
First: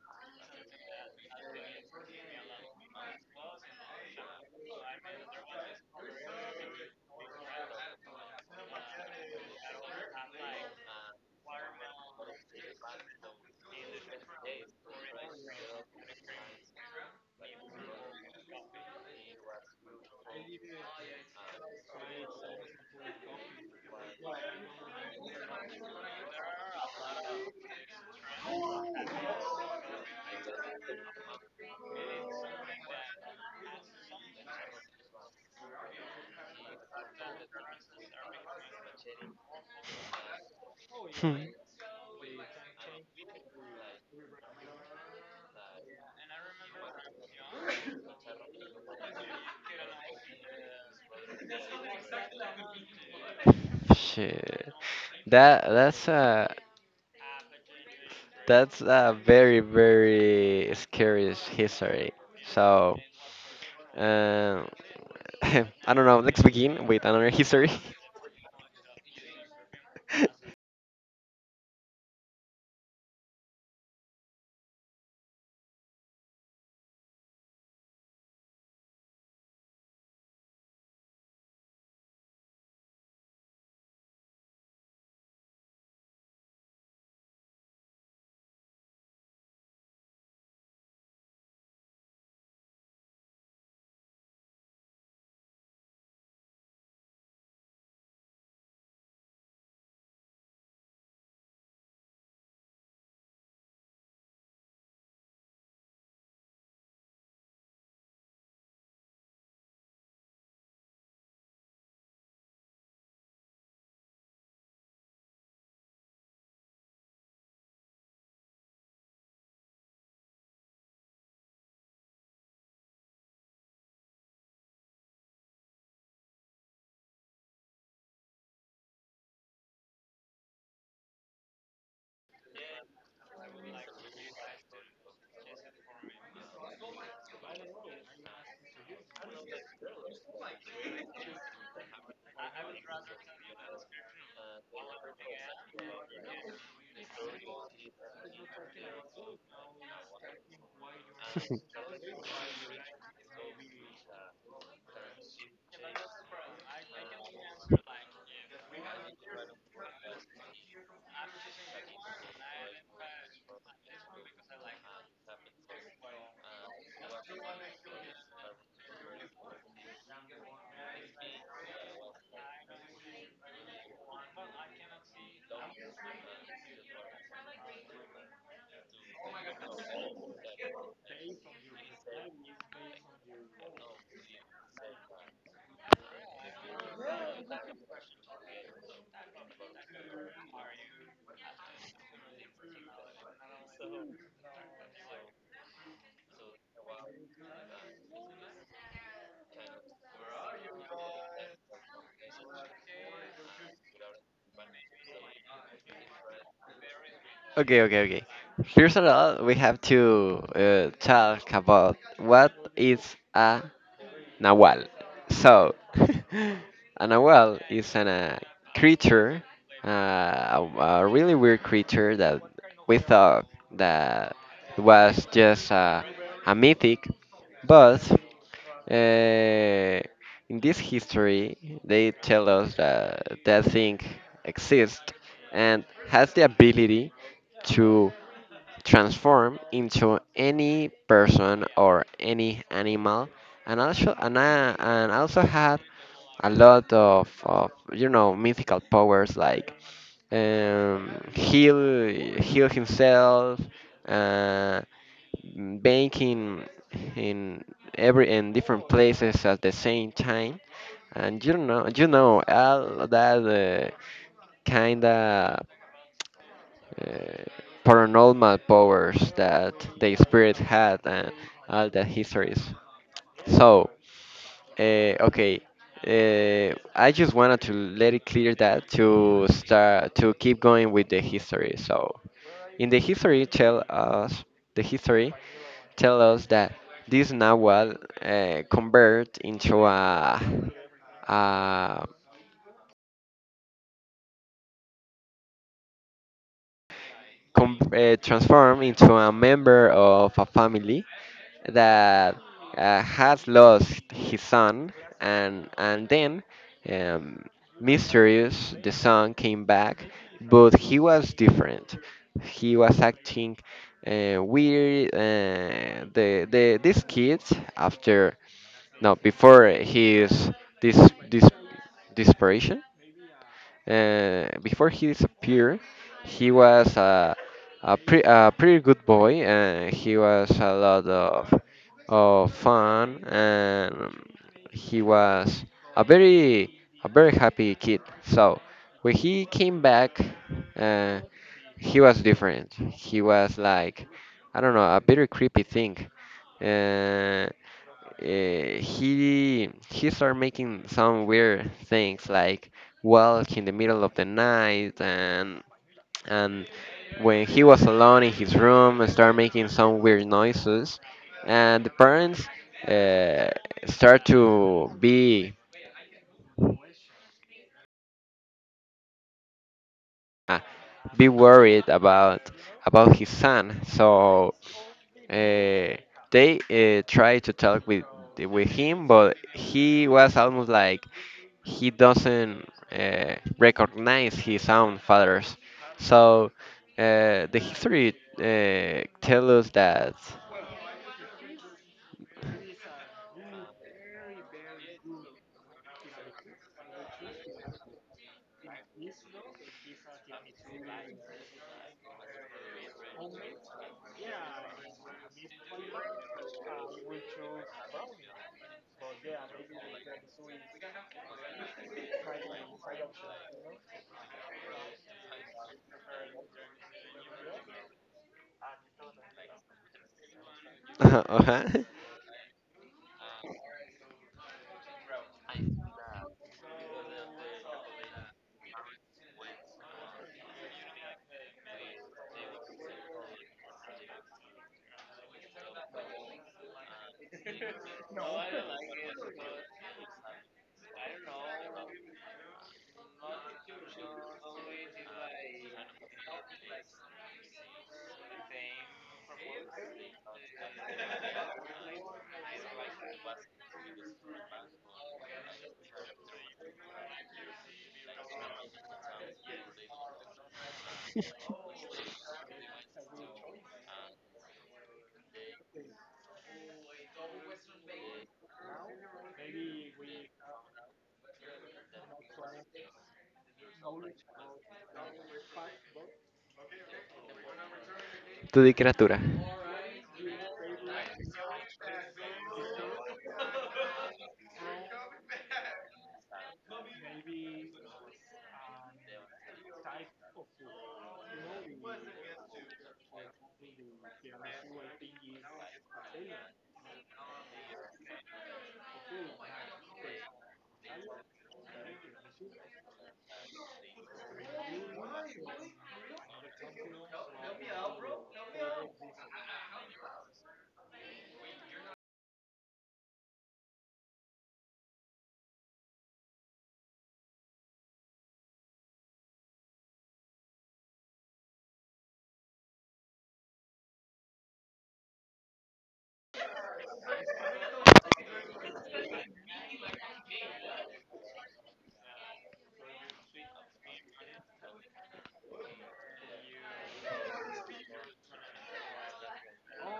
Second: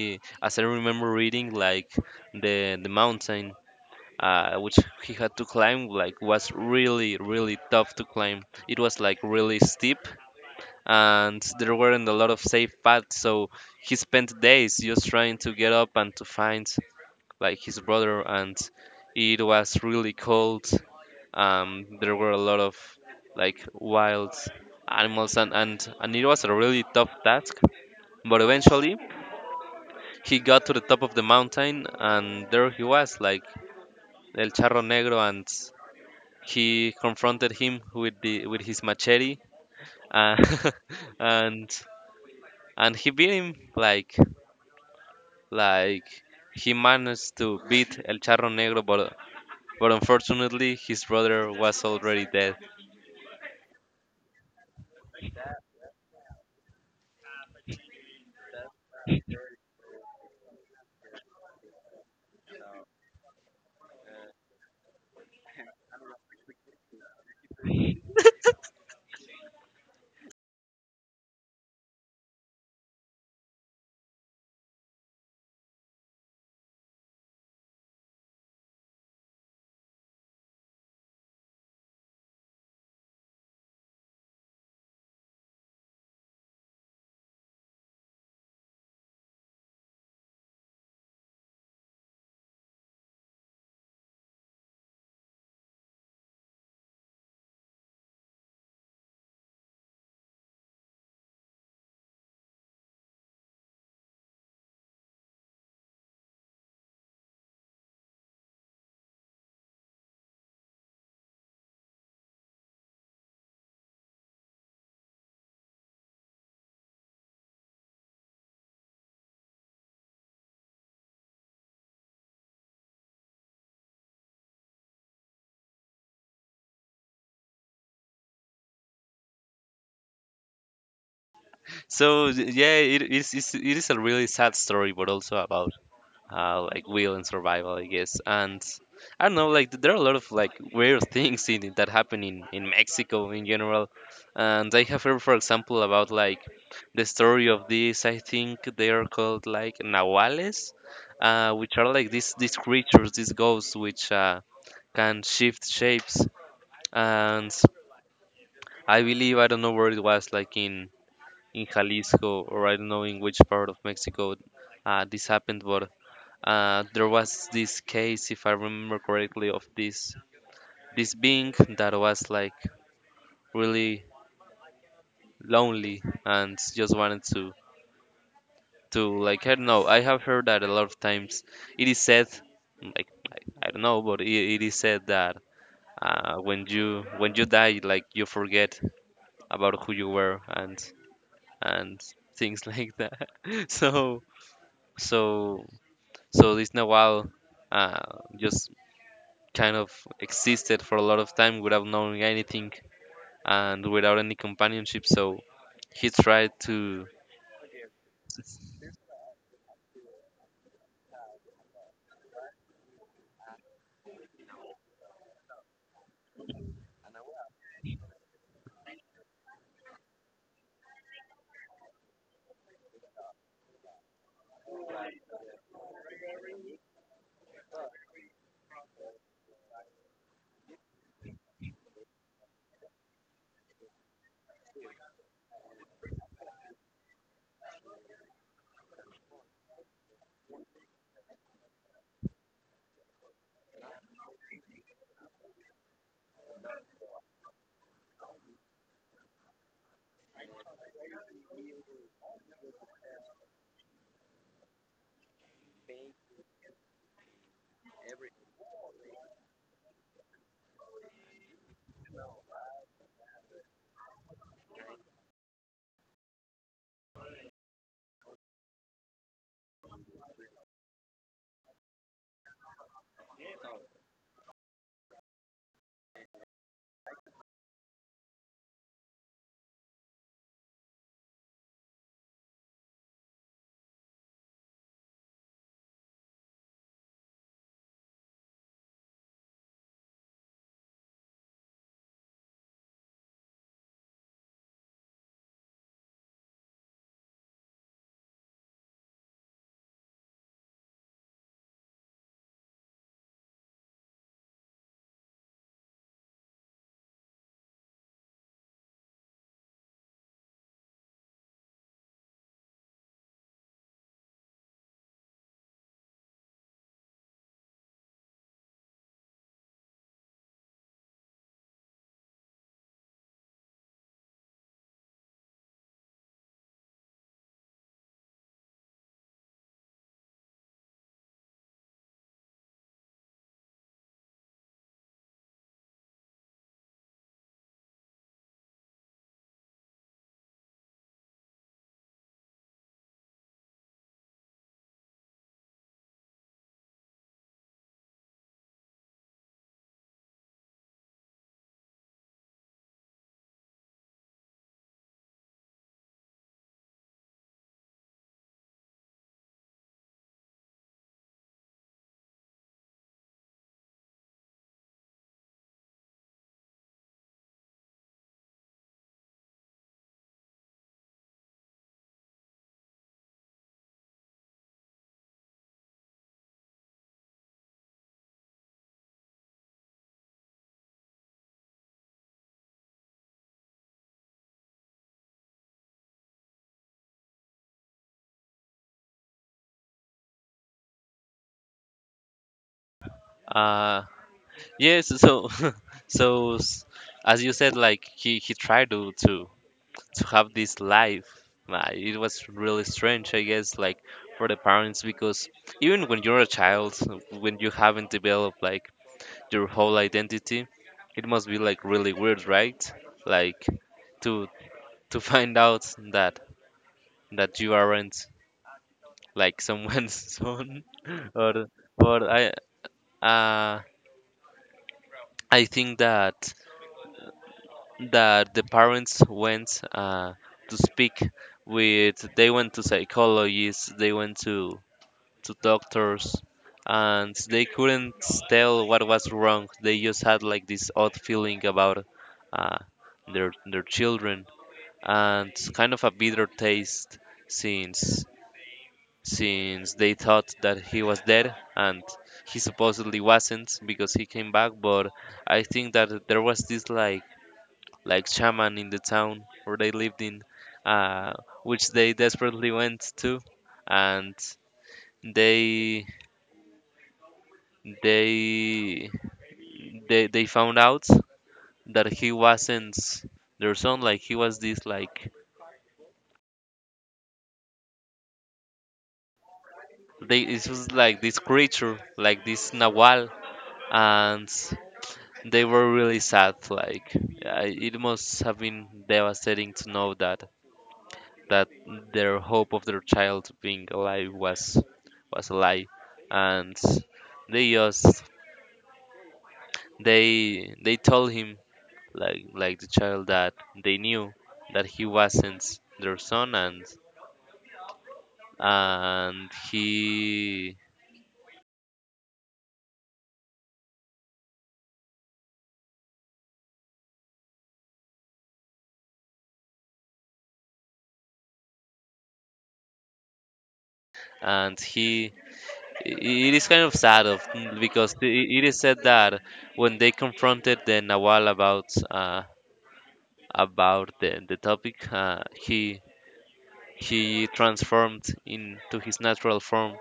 as I remember reading, like the mountain which he had to climb, like was really really tough to climb. It was like really steep and there weren't a lot of safe paths. So he spent days just trying to get up and to find like his brother, and it was really cold. There were a lot of like wild animals, and it was a really tough task. But eventually he got to the top of the mountain and there he was, like el Charro Negro, and he confronted him with the with his machete, uh, and he beat him, like like he managed to beat el Charro Negro, but unfortunately his brother was already dead.
Shit. That that's a That's a very, very scary history. So, um, I don't know. Let's begin with another history.
So yeah, it is a really sad story, but also about like will and survival, I guess. And I don't know, like there are a lot of like weird things in it that happen in Mexico in general. And I have heard, for example, about like the story of these. I think they are called like nahuales, which are like these creatures, these ghosts, which can shift shapes. And I believe, I don't know where it was, like in Jalisco, or I don't know in which part of Mexico this happened, but there was this case, if I remember correctly, of this being that was like really lonely and just wanted to like, I don't know. I have heard that a lot of times. It is said, like I don't know, but it is said that when you die, like you forget about who you were and and things like that. So so So this Nahual uh, just kind of existed for a lot of time without knowing anything and without any companionship. So he tried to,
Okay, okay, okay. First of all, we have to talk about what is a Nahual. So, a Nahual is a creature, a really weird creature that we thought that was just a mythic, but uh, in this history, they tell us that that thing exists and has the ability to transform into any person or any animal, and also and also had a lot of mythical powers like heal himself, uh, banking in in different places at the same time, and all that kind of uh, paranormal powers that the spirit had and all the histories. So, okay, I just wanted to let it clear that to start to keep going with the history. So, in the history, tell us the history tell us that this Nahual convert into a com- transform into a member of a family that has lost his son, and then um, mysterious, the son came back, but he was different. He was acting weird. These kids, after, no, before his this this desperation, before he disappeared, he was a pretty good boy, and he was a lot of fun, and he was a very a very happy kid. So when he came back, uh, he was different. He was like, I don't know, a very creepy thing. Uh, he started making some weird things, like walk in the middle of the night and and when he was alone in his room, and started making some weird noises. And the parents uh, start to uh, be worried about his son. So uh, they tried to talk with him, but he was almost like he doesn't recognize his own fathers. So the history tells us that.
uh, yes. So so s- as you said, like he tried to, to have this life. It was really strange, I guess, like for the parents, because even when you're a child, when you haven't developed like your whole identity. It must be like really weird, right? Like to to find out that you aren't like someone's son
Ajá.
or or I uh I think that the parents went to speak with, they went to psychologists, they went to doctors, and they couldn't tell what was wrong. They just had like this odd feeling about uh their children, and kind of a bitter taste, since since they thought that he was dead and he supposedly wasn't because he came back. But I think that there was this like shaman in the town where they lived in, uh, which they desperately went to, and they they they found out that he wasn't their son, like he was this like,
Tu di criatura.
they it was like this creature, like this nawal. And they were really sad. Like I, it must have been devastating to know that that their hope of their child being alive was a lie, and they just they told him, like the child that they knew, that he wasn't their son. And and he he. It is kind of sad of, because it is said that when they confronted the Nawal about, about the topic, he transformed into his natural form,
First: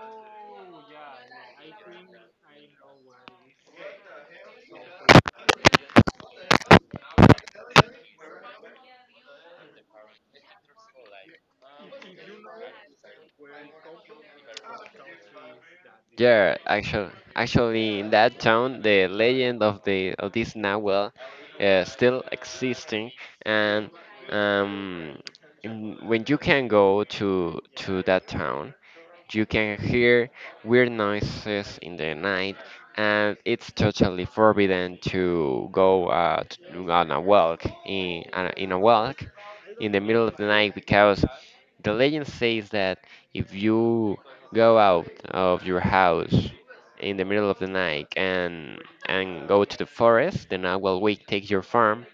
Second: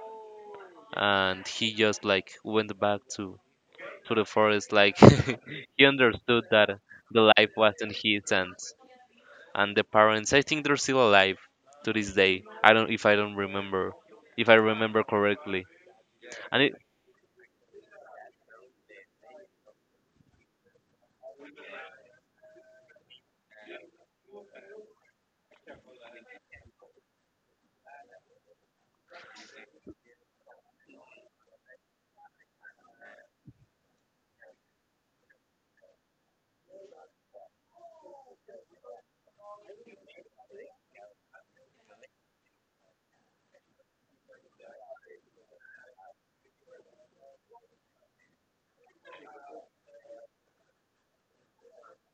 and he just like went back to the forest. Like he understood that the life wasn't his, and the parents, I think they're still alive to this day. I don't, if I remember correctly,
Yeah,
and
actually, in that town, the legend of the of this Nahuel still existing, and um, when you can go to that town, you can hear weird noises in the night, and it's totally forbidden to go on a walk in a walk in the middle of the night, because the legend says that if you go out of your house in the middle of the night and go to the forest, the Nahual will take your farm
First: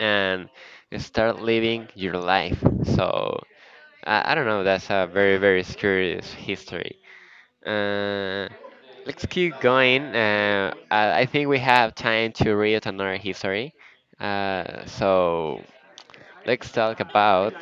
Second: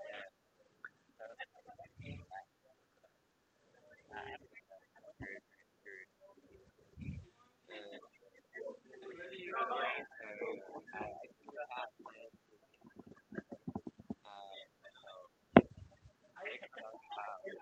and start living your life. So I don't know. That's a very, very scary history. Uh, let's keep going. I think we have time to read another history. So let's talk about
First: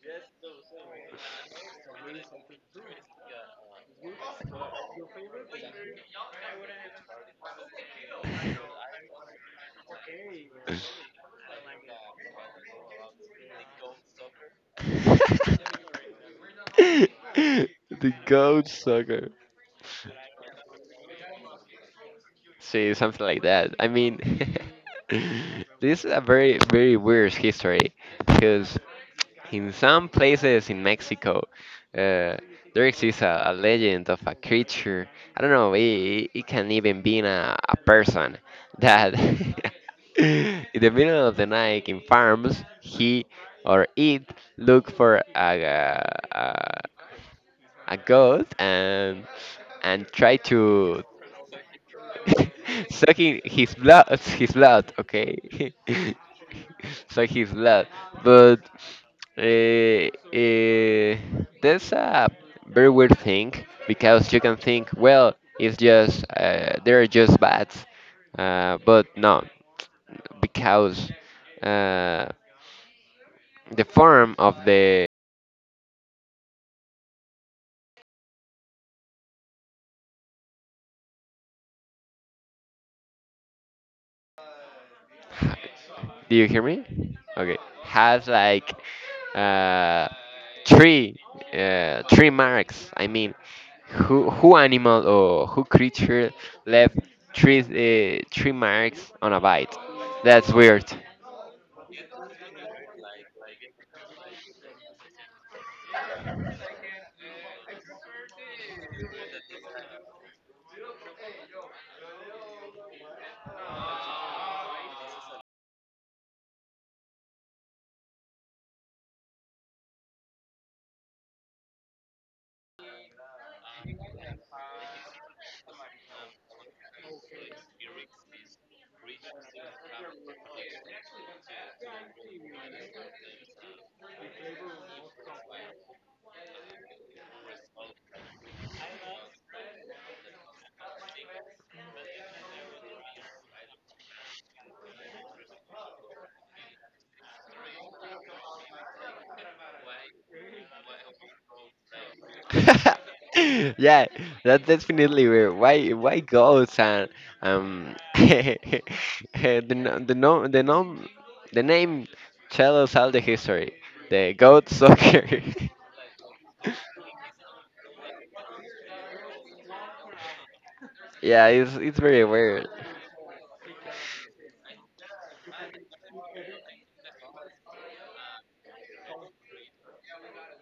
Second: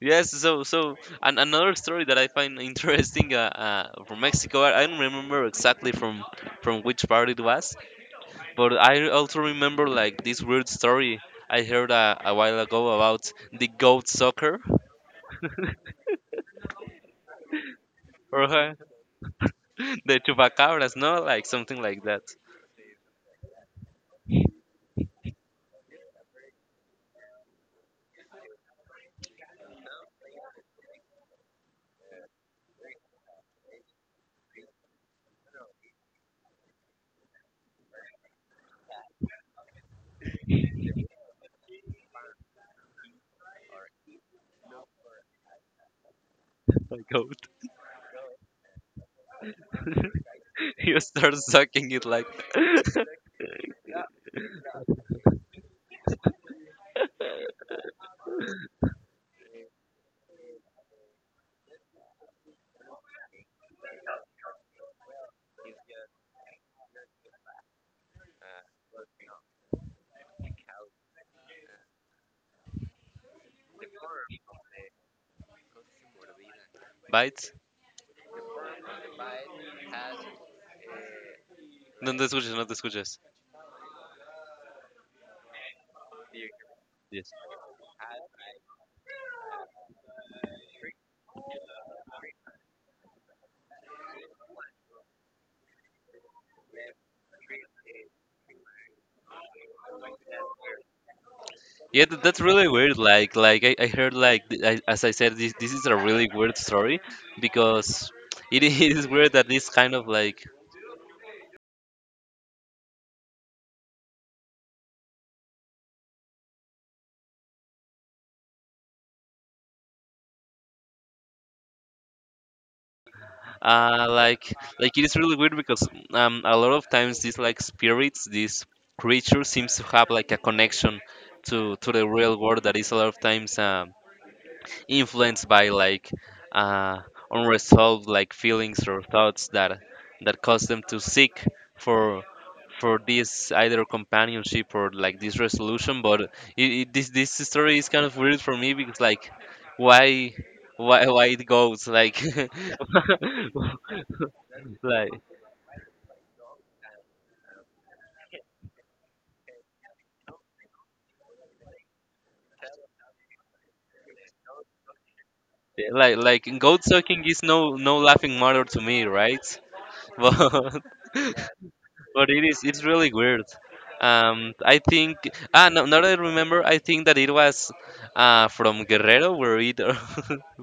yes. So and another story that I find interesting, from Mexico. I don't remember exactly from which part it was, but I also remember like this weird story I heard a while ago about the goat sucker,
the
or
goat sucker.
the chupacabras, no, like something like that.
See, something like that. I mean, this is a very, very weird history, because in some places in Mexico, uh, there exists a legend of a creature. I don't know, it can even be in a person that in the middle of the night, in farms, he or it look for a,
A goat,
a goat and try
you
to
start sucking it like
sucking his blood, his blood, okay. So his blood. But uh, uh, that's a very weird thing, because you can think, well, it's just they're just bats. But no, because uh, the form of the—
bites. No no te escuches, no te escuches.
Do you hear me?
Yes.
Okay. Has like uh, three three marks. I mean, who animal or who creature left three marks on a bite? That's weird.
Yeah, that's really weird. Like I heard like, as I said, this is a really weird story because it it is weird that this kind of like uh like like it is really weird, because a lot of times these like spirits, these creatures seems to have like a connection to the real world that is a lot of times, influenced by like uh, unresolved like feelings or thoughts that cause them to seek for this either companionship or like this resolution. But this this story is kind of weird for me, because like why why it goes like
Yeah, that's
like
definitely weird. Why goats? And the no, the no, the nom the name tell us all the history. The goat soccer.
like goat sucking is no no laughing matter to me, right? but
Yeah, it's very
But it is
weird.
it's really weird. I think, ah no, now that I remember, I think that it was from Guerrero where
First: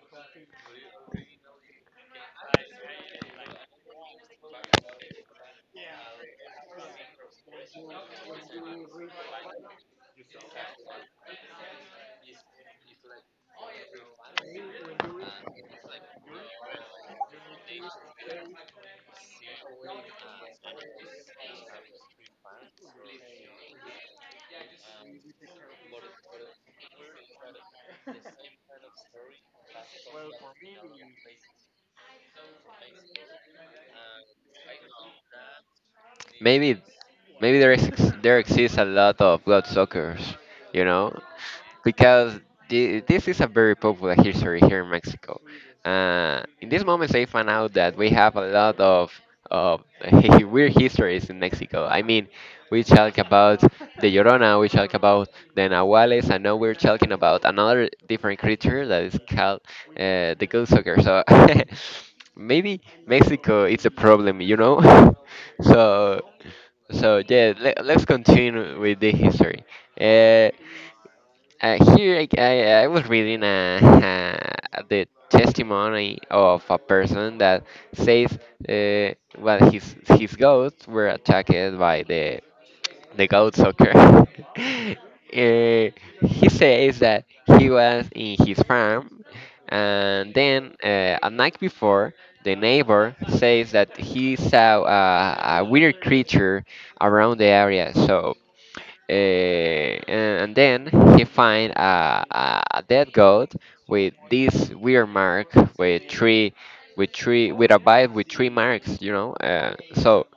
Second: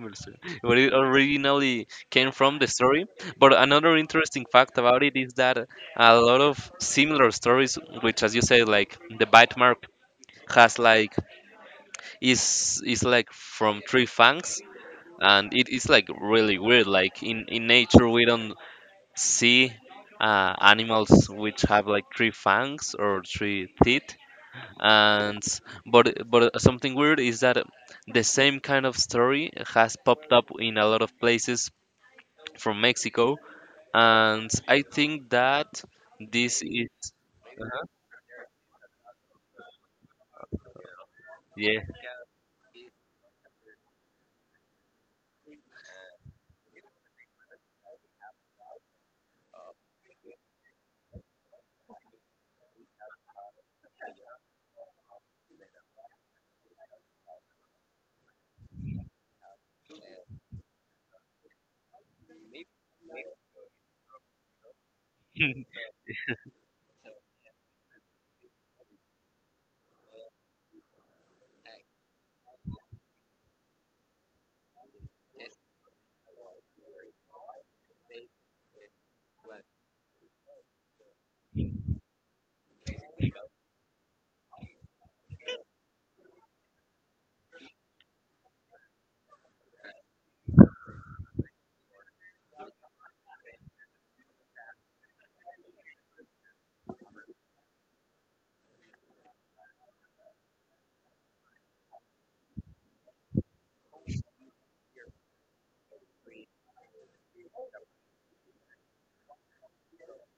where it originally came from, the story. But another interesting fact about it is that a lot of similar stories, which as you say, like the bite mark has like is like from three fangs. And it is like really weird. Like in nature, we don't see animals which have like three fangs or three teeth, and but something weird is that the same kind of story has popped up in a lot of places from Mexico, and I think that this
Maybe
is
maybe there exists a lot of blood suckers, you know,
yeah.
because this is a very popular history here in Mexico. In these moments, I found out that we have a lot of weird histories in Mexico. I mean, we talk about the Llorona, we talk about the Nahuales, and now we're talking about another different creature that is called the Goldsucker. So maybe Mexico is a problem, you know? so, so, yeah, let's continue with the history. Uh, here I was reading the testimony of a person that says well, his goats were attacked by the goat sucker. Uh, he says that he was in his farm, and then a night before, the neighbor says that he saw a weird creature around the area. So, and then he find a dead goat with this weird mark with three with three with a bite with three marks, so,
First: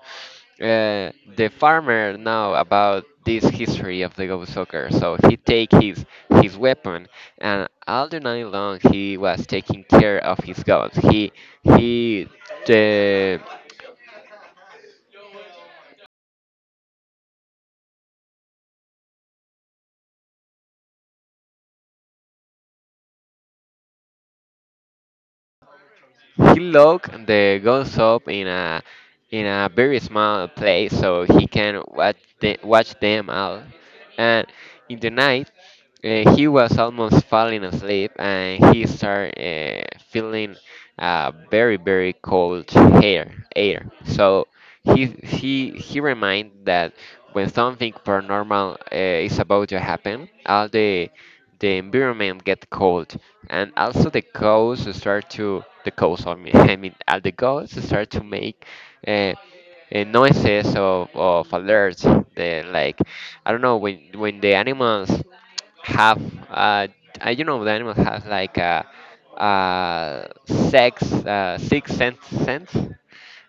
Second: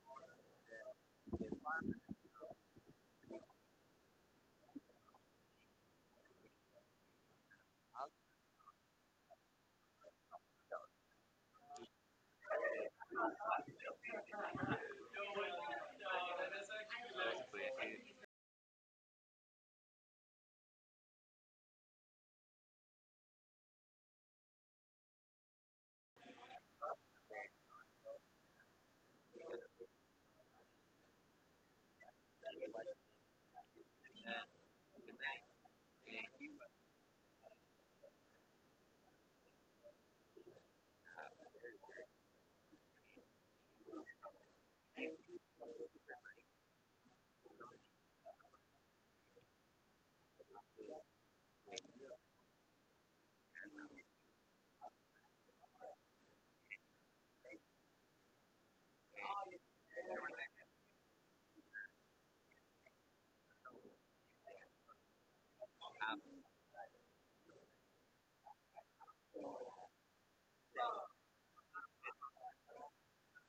uh, the farmer know about this history of the goat soccer, so he take his weapon, and all the night long he was taking care of his goats he uh, He locked the guns up in a very small place, so he can watch watch them all. And in the night, he was almost falling asleep, and he started feeling a very, very cold air. So he reminded that when something paranormal is about to happen, all the environment get cold, and also the ghosts, I mean, I mean, the ghosts start to make uh, noises of alerts. They like, I don't know, when the animals have uh, you know, the animals have like a, uh sex, six sense,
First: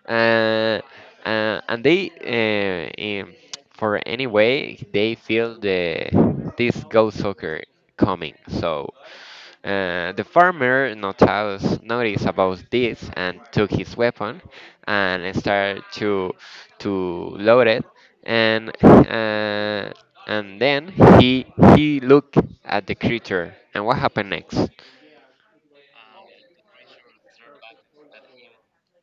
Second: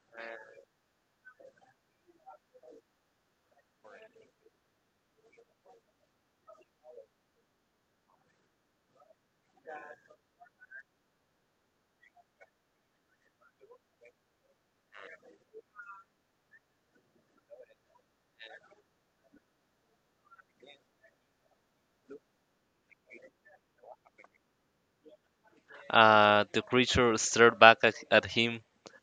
uh, and they for any way they feel the this ghost soccer coming. So the farmer noticed about this, and took his weapon, and started to load it, and and then he he looked at the creature, and what happened next?
The creature stared back at him,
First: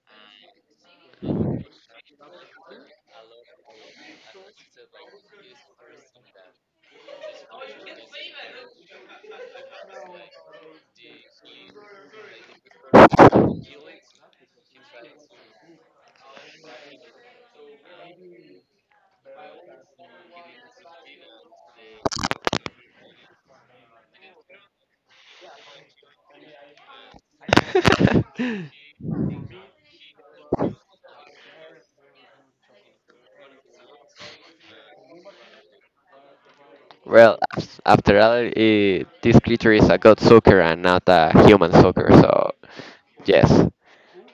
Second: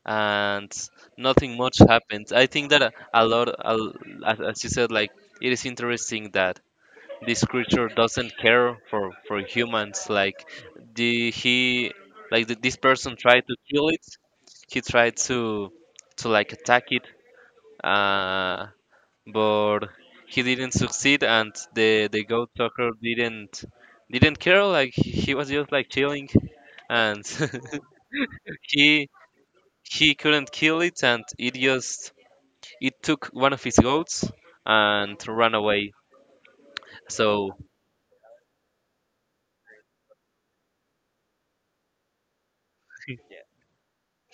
and nothing much happened. I think that a lot a, l- as you said, like it is interesting that this creature doesn't care for humans. Like the he like this person tried to kill it, he tried to like attack it, uh but he didn't succeed, and the goat talker didn't care, like he was just like chilling, and he couldn't kill it, and it just it took one of his goats and ran away.
Well,
So
after all, this creature is a god sucker and not a human sucker, so yes.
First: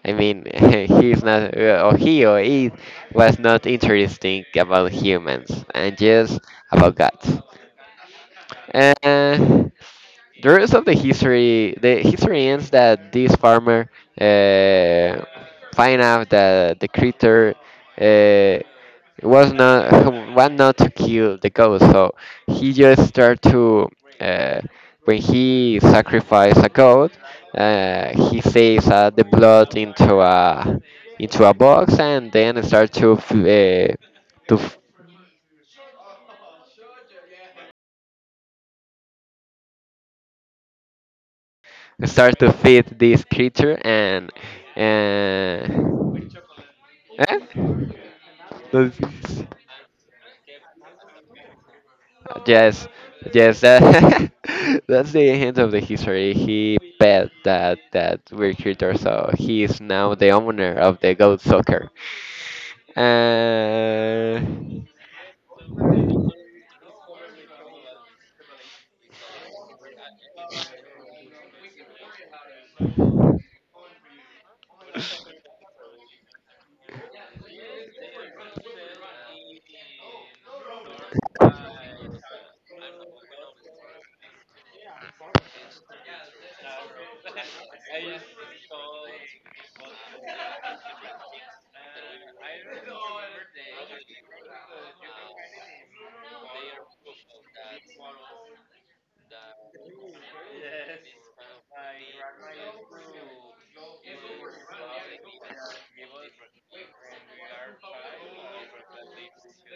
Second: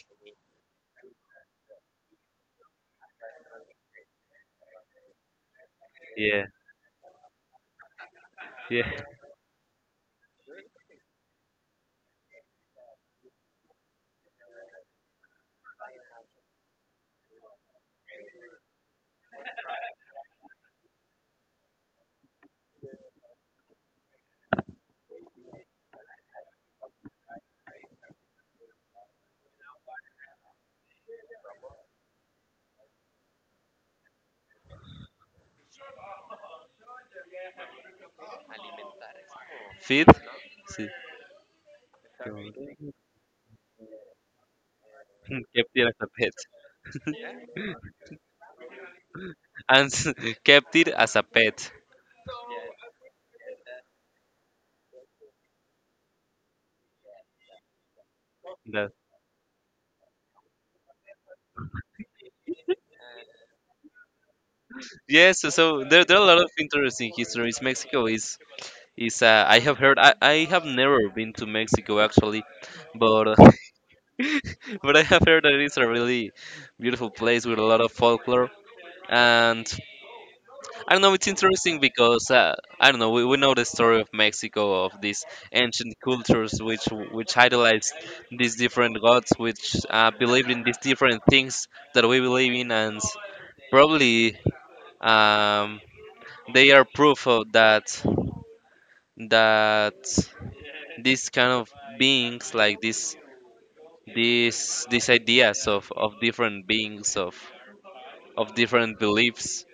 I mean, he's not, or he or it was not interesting about humans, and just
yeah,
about gods.
yeah.
Uh, the rest of the history ends that this farmer uh, find out that the creature uh, was not want not to kill the ghost. So he just start to uh, when he sacrifice a goat, he saves the blood into a box, and then start to f-
Feed.
Start to feed
God.
this creature and
Kept it as a
and
pet.
Eh? That's—
And kept it as a pet,
yes, yes. That's the end of the history. He bet that that weird
that,
creature, so he is now the owner of the goat soccer. Uh,
yes. So there, there are a lot of interesting histories. Mexico is, I have heard, I have never been to Mexico, actually, but but I have heard that it's a really beautiful place with a lot of folklore. And I don't know, it's interesting because, I don't know, we know the story of Mexico, of these ancient cultures, which idolized these different gods, which believed in these different things that we believe in, and probably, um, they are proof of that, that these kind of beings, like these these ideas of different beings, of different beliefs,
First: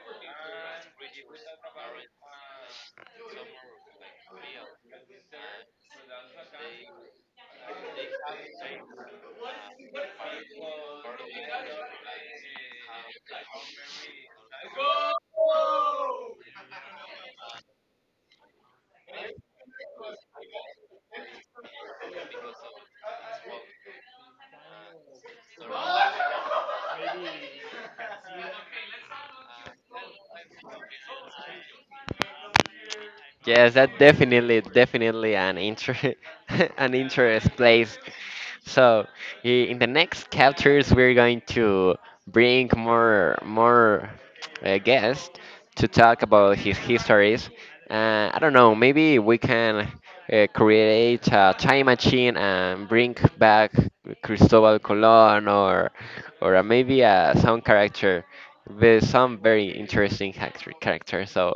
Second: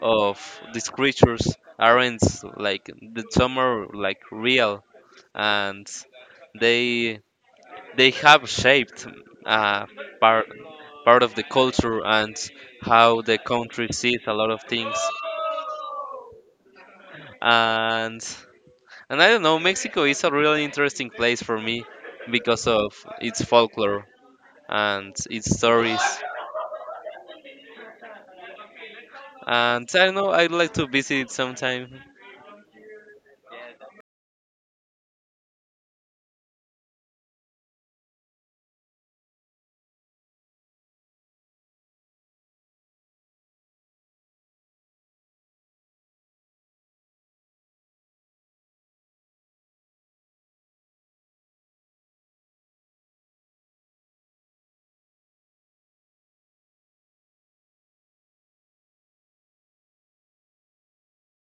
of these creatures, aren't like the, some are like real, and they have shaped uh, part of the culture and how the country sees a lot of things. and and I don't know, Mexico is a really interesting place for me because of its folklore and its stories, and I don't know, I'd like to visit it sometime.
Yes, that definitely, definitely an inter an interest place. So in the next chapters, we're going to bring more guests to talk about his histories. I don't know, maybe we can create a time machine and bring back Cristobal Colon, or maybe a some character, with some very interesting character. So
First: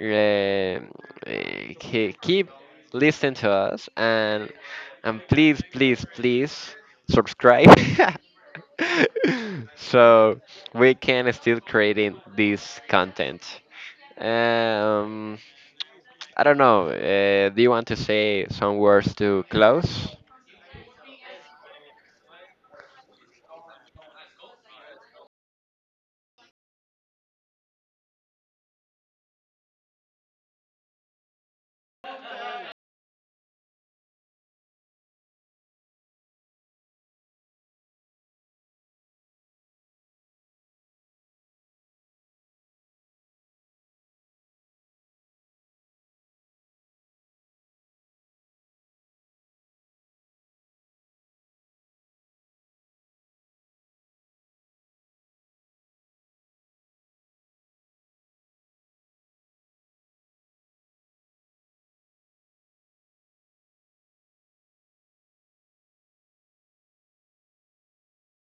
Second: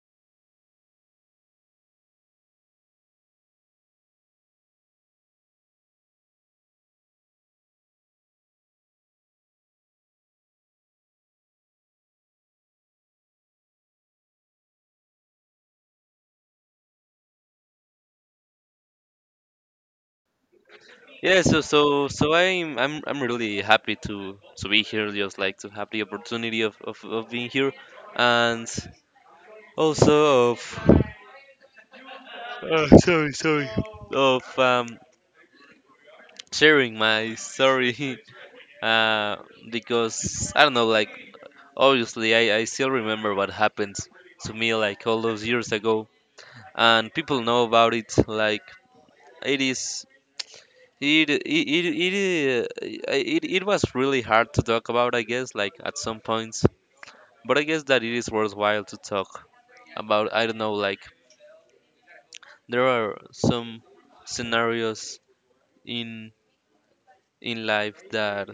um, keep listening to us, and please, please, please subscribe. So we can still creating this content. Um, I don't know. Do you want to say some words to close?
Yeah, so I'm I'm really happy to be here, just like to have the opportunity of of being here, and also of, oh, sorry, of sharing my story, uh because I don't know, like obviously I still remember what happened to me like all those years ago, and people know about it, like it is. It it it it, uh, it was really hard to talk about, I guess. Like at some points, but I guess that it is worthwhile to talk about. I don't know, like there are some scenarios in life that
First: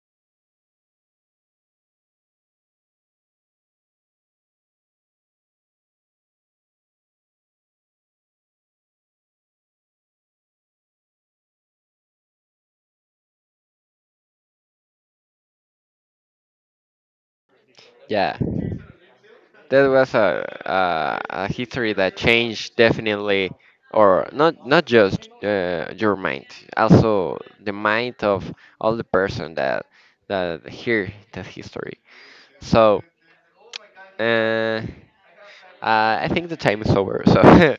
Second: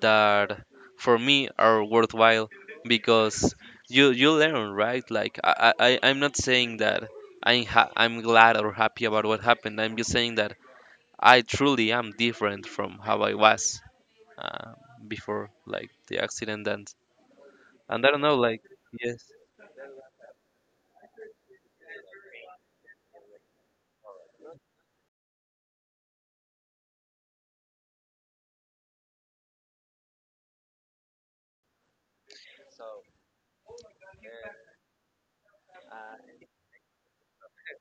that for me are worthwhile because you learn, right? Like I'm not saying that I'm glad or happy about what happened. I'm just saying that I truly am different from how I was uh, before, like the accident, and I don't know,
Yeah.
like yes,
That was a history that changed definitely, or not just your mind, also the mind of all the person that hear that history, so uh, I think the time is over, so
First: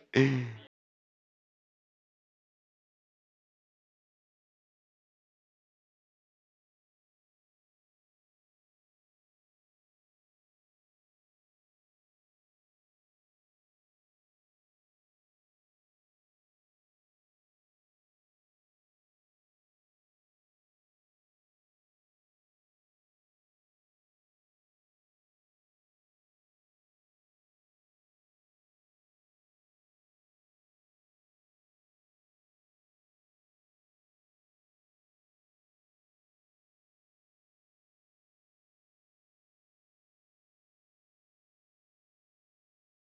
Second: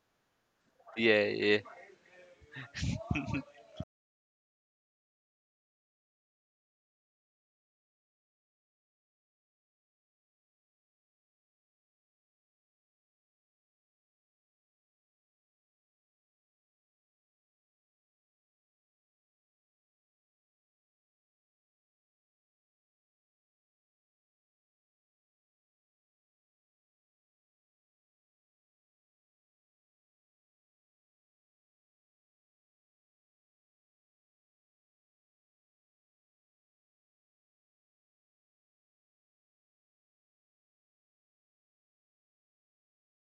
yeah, yeah.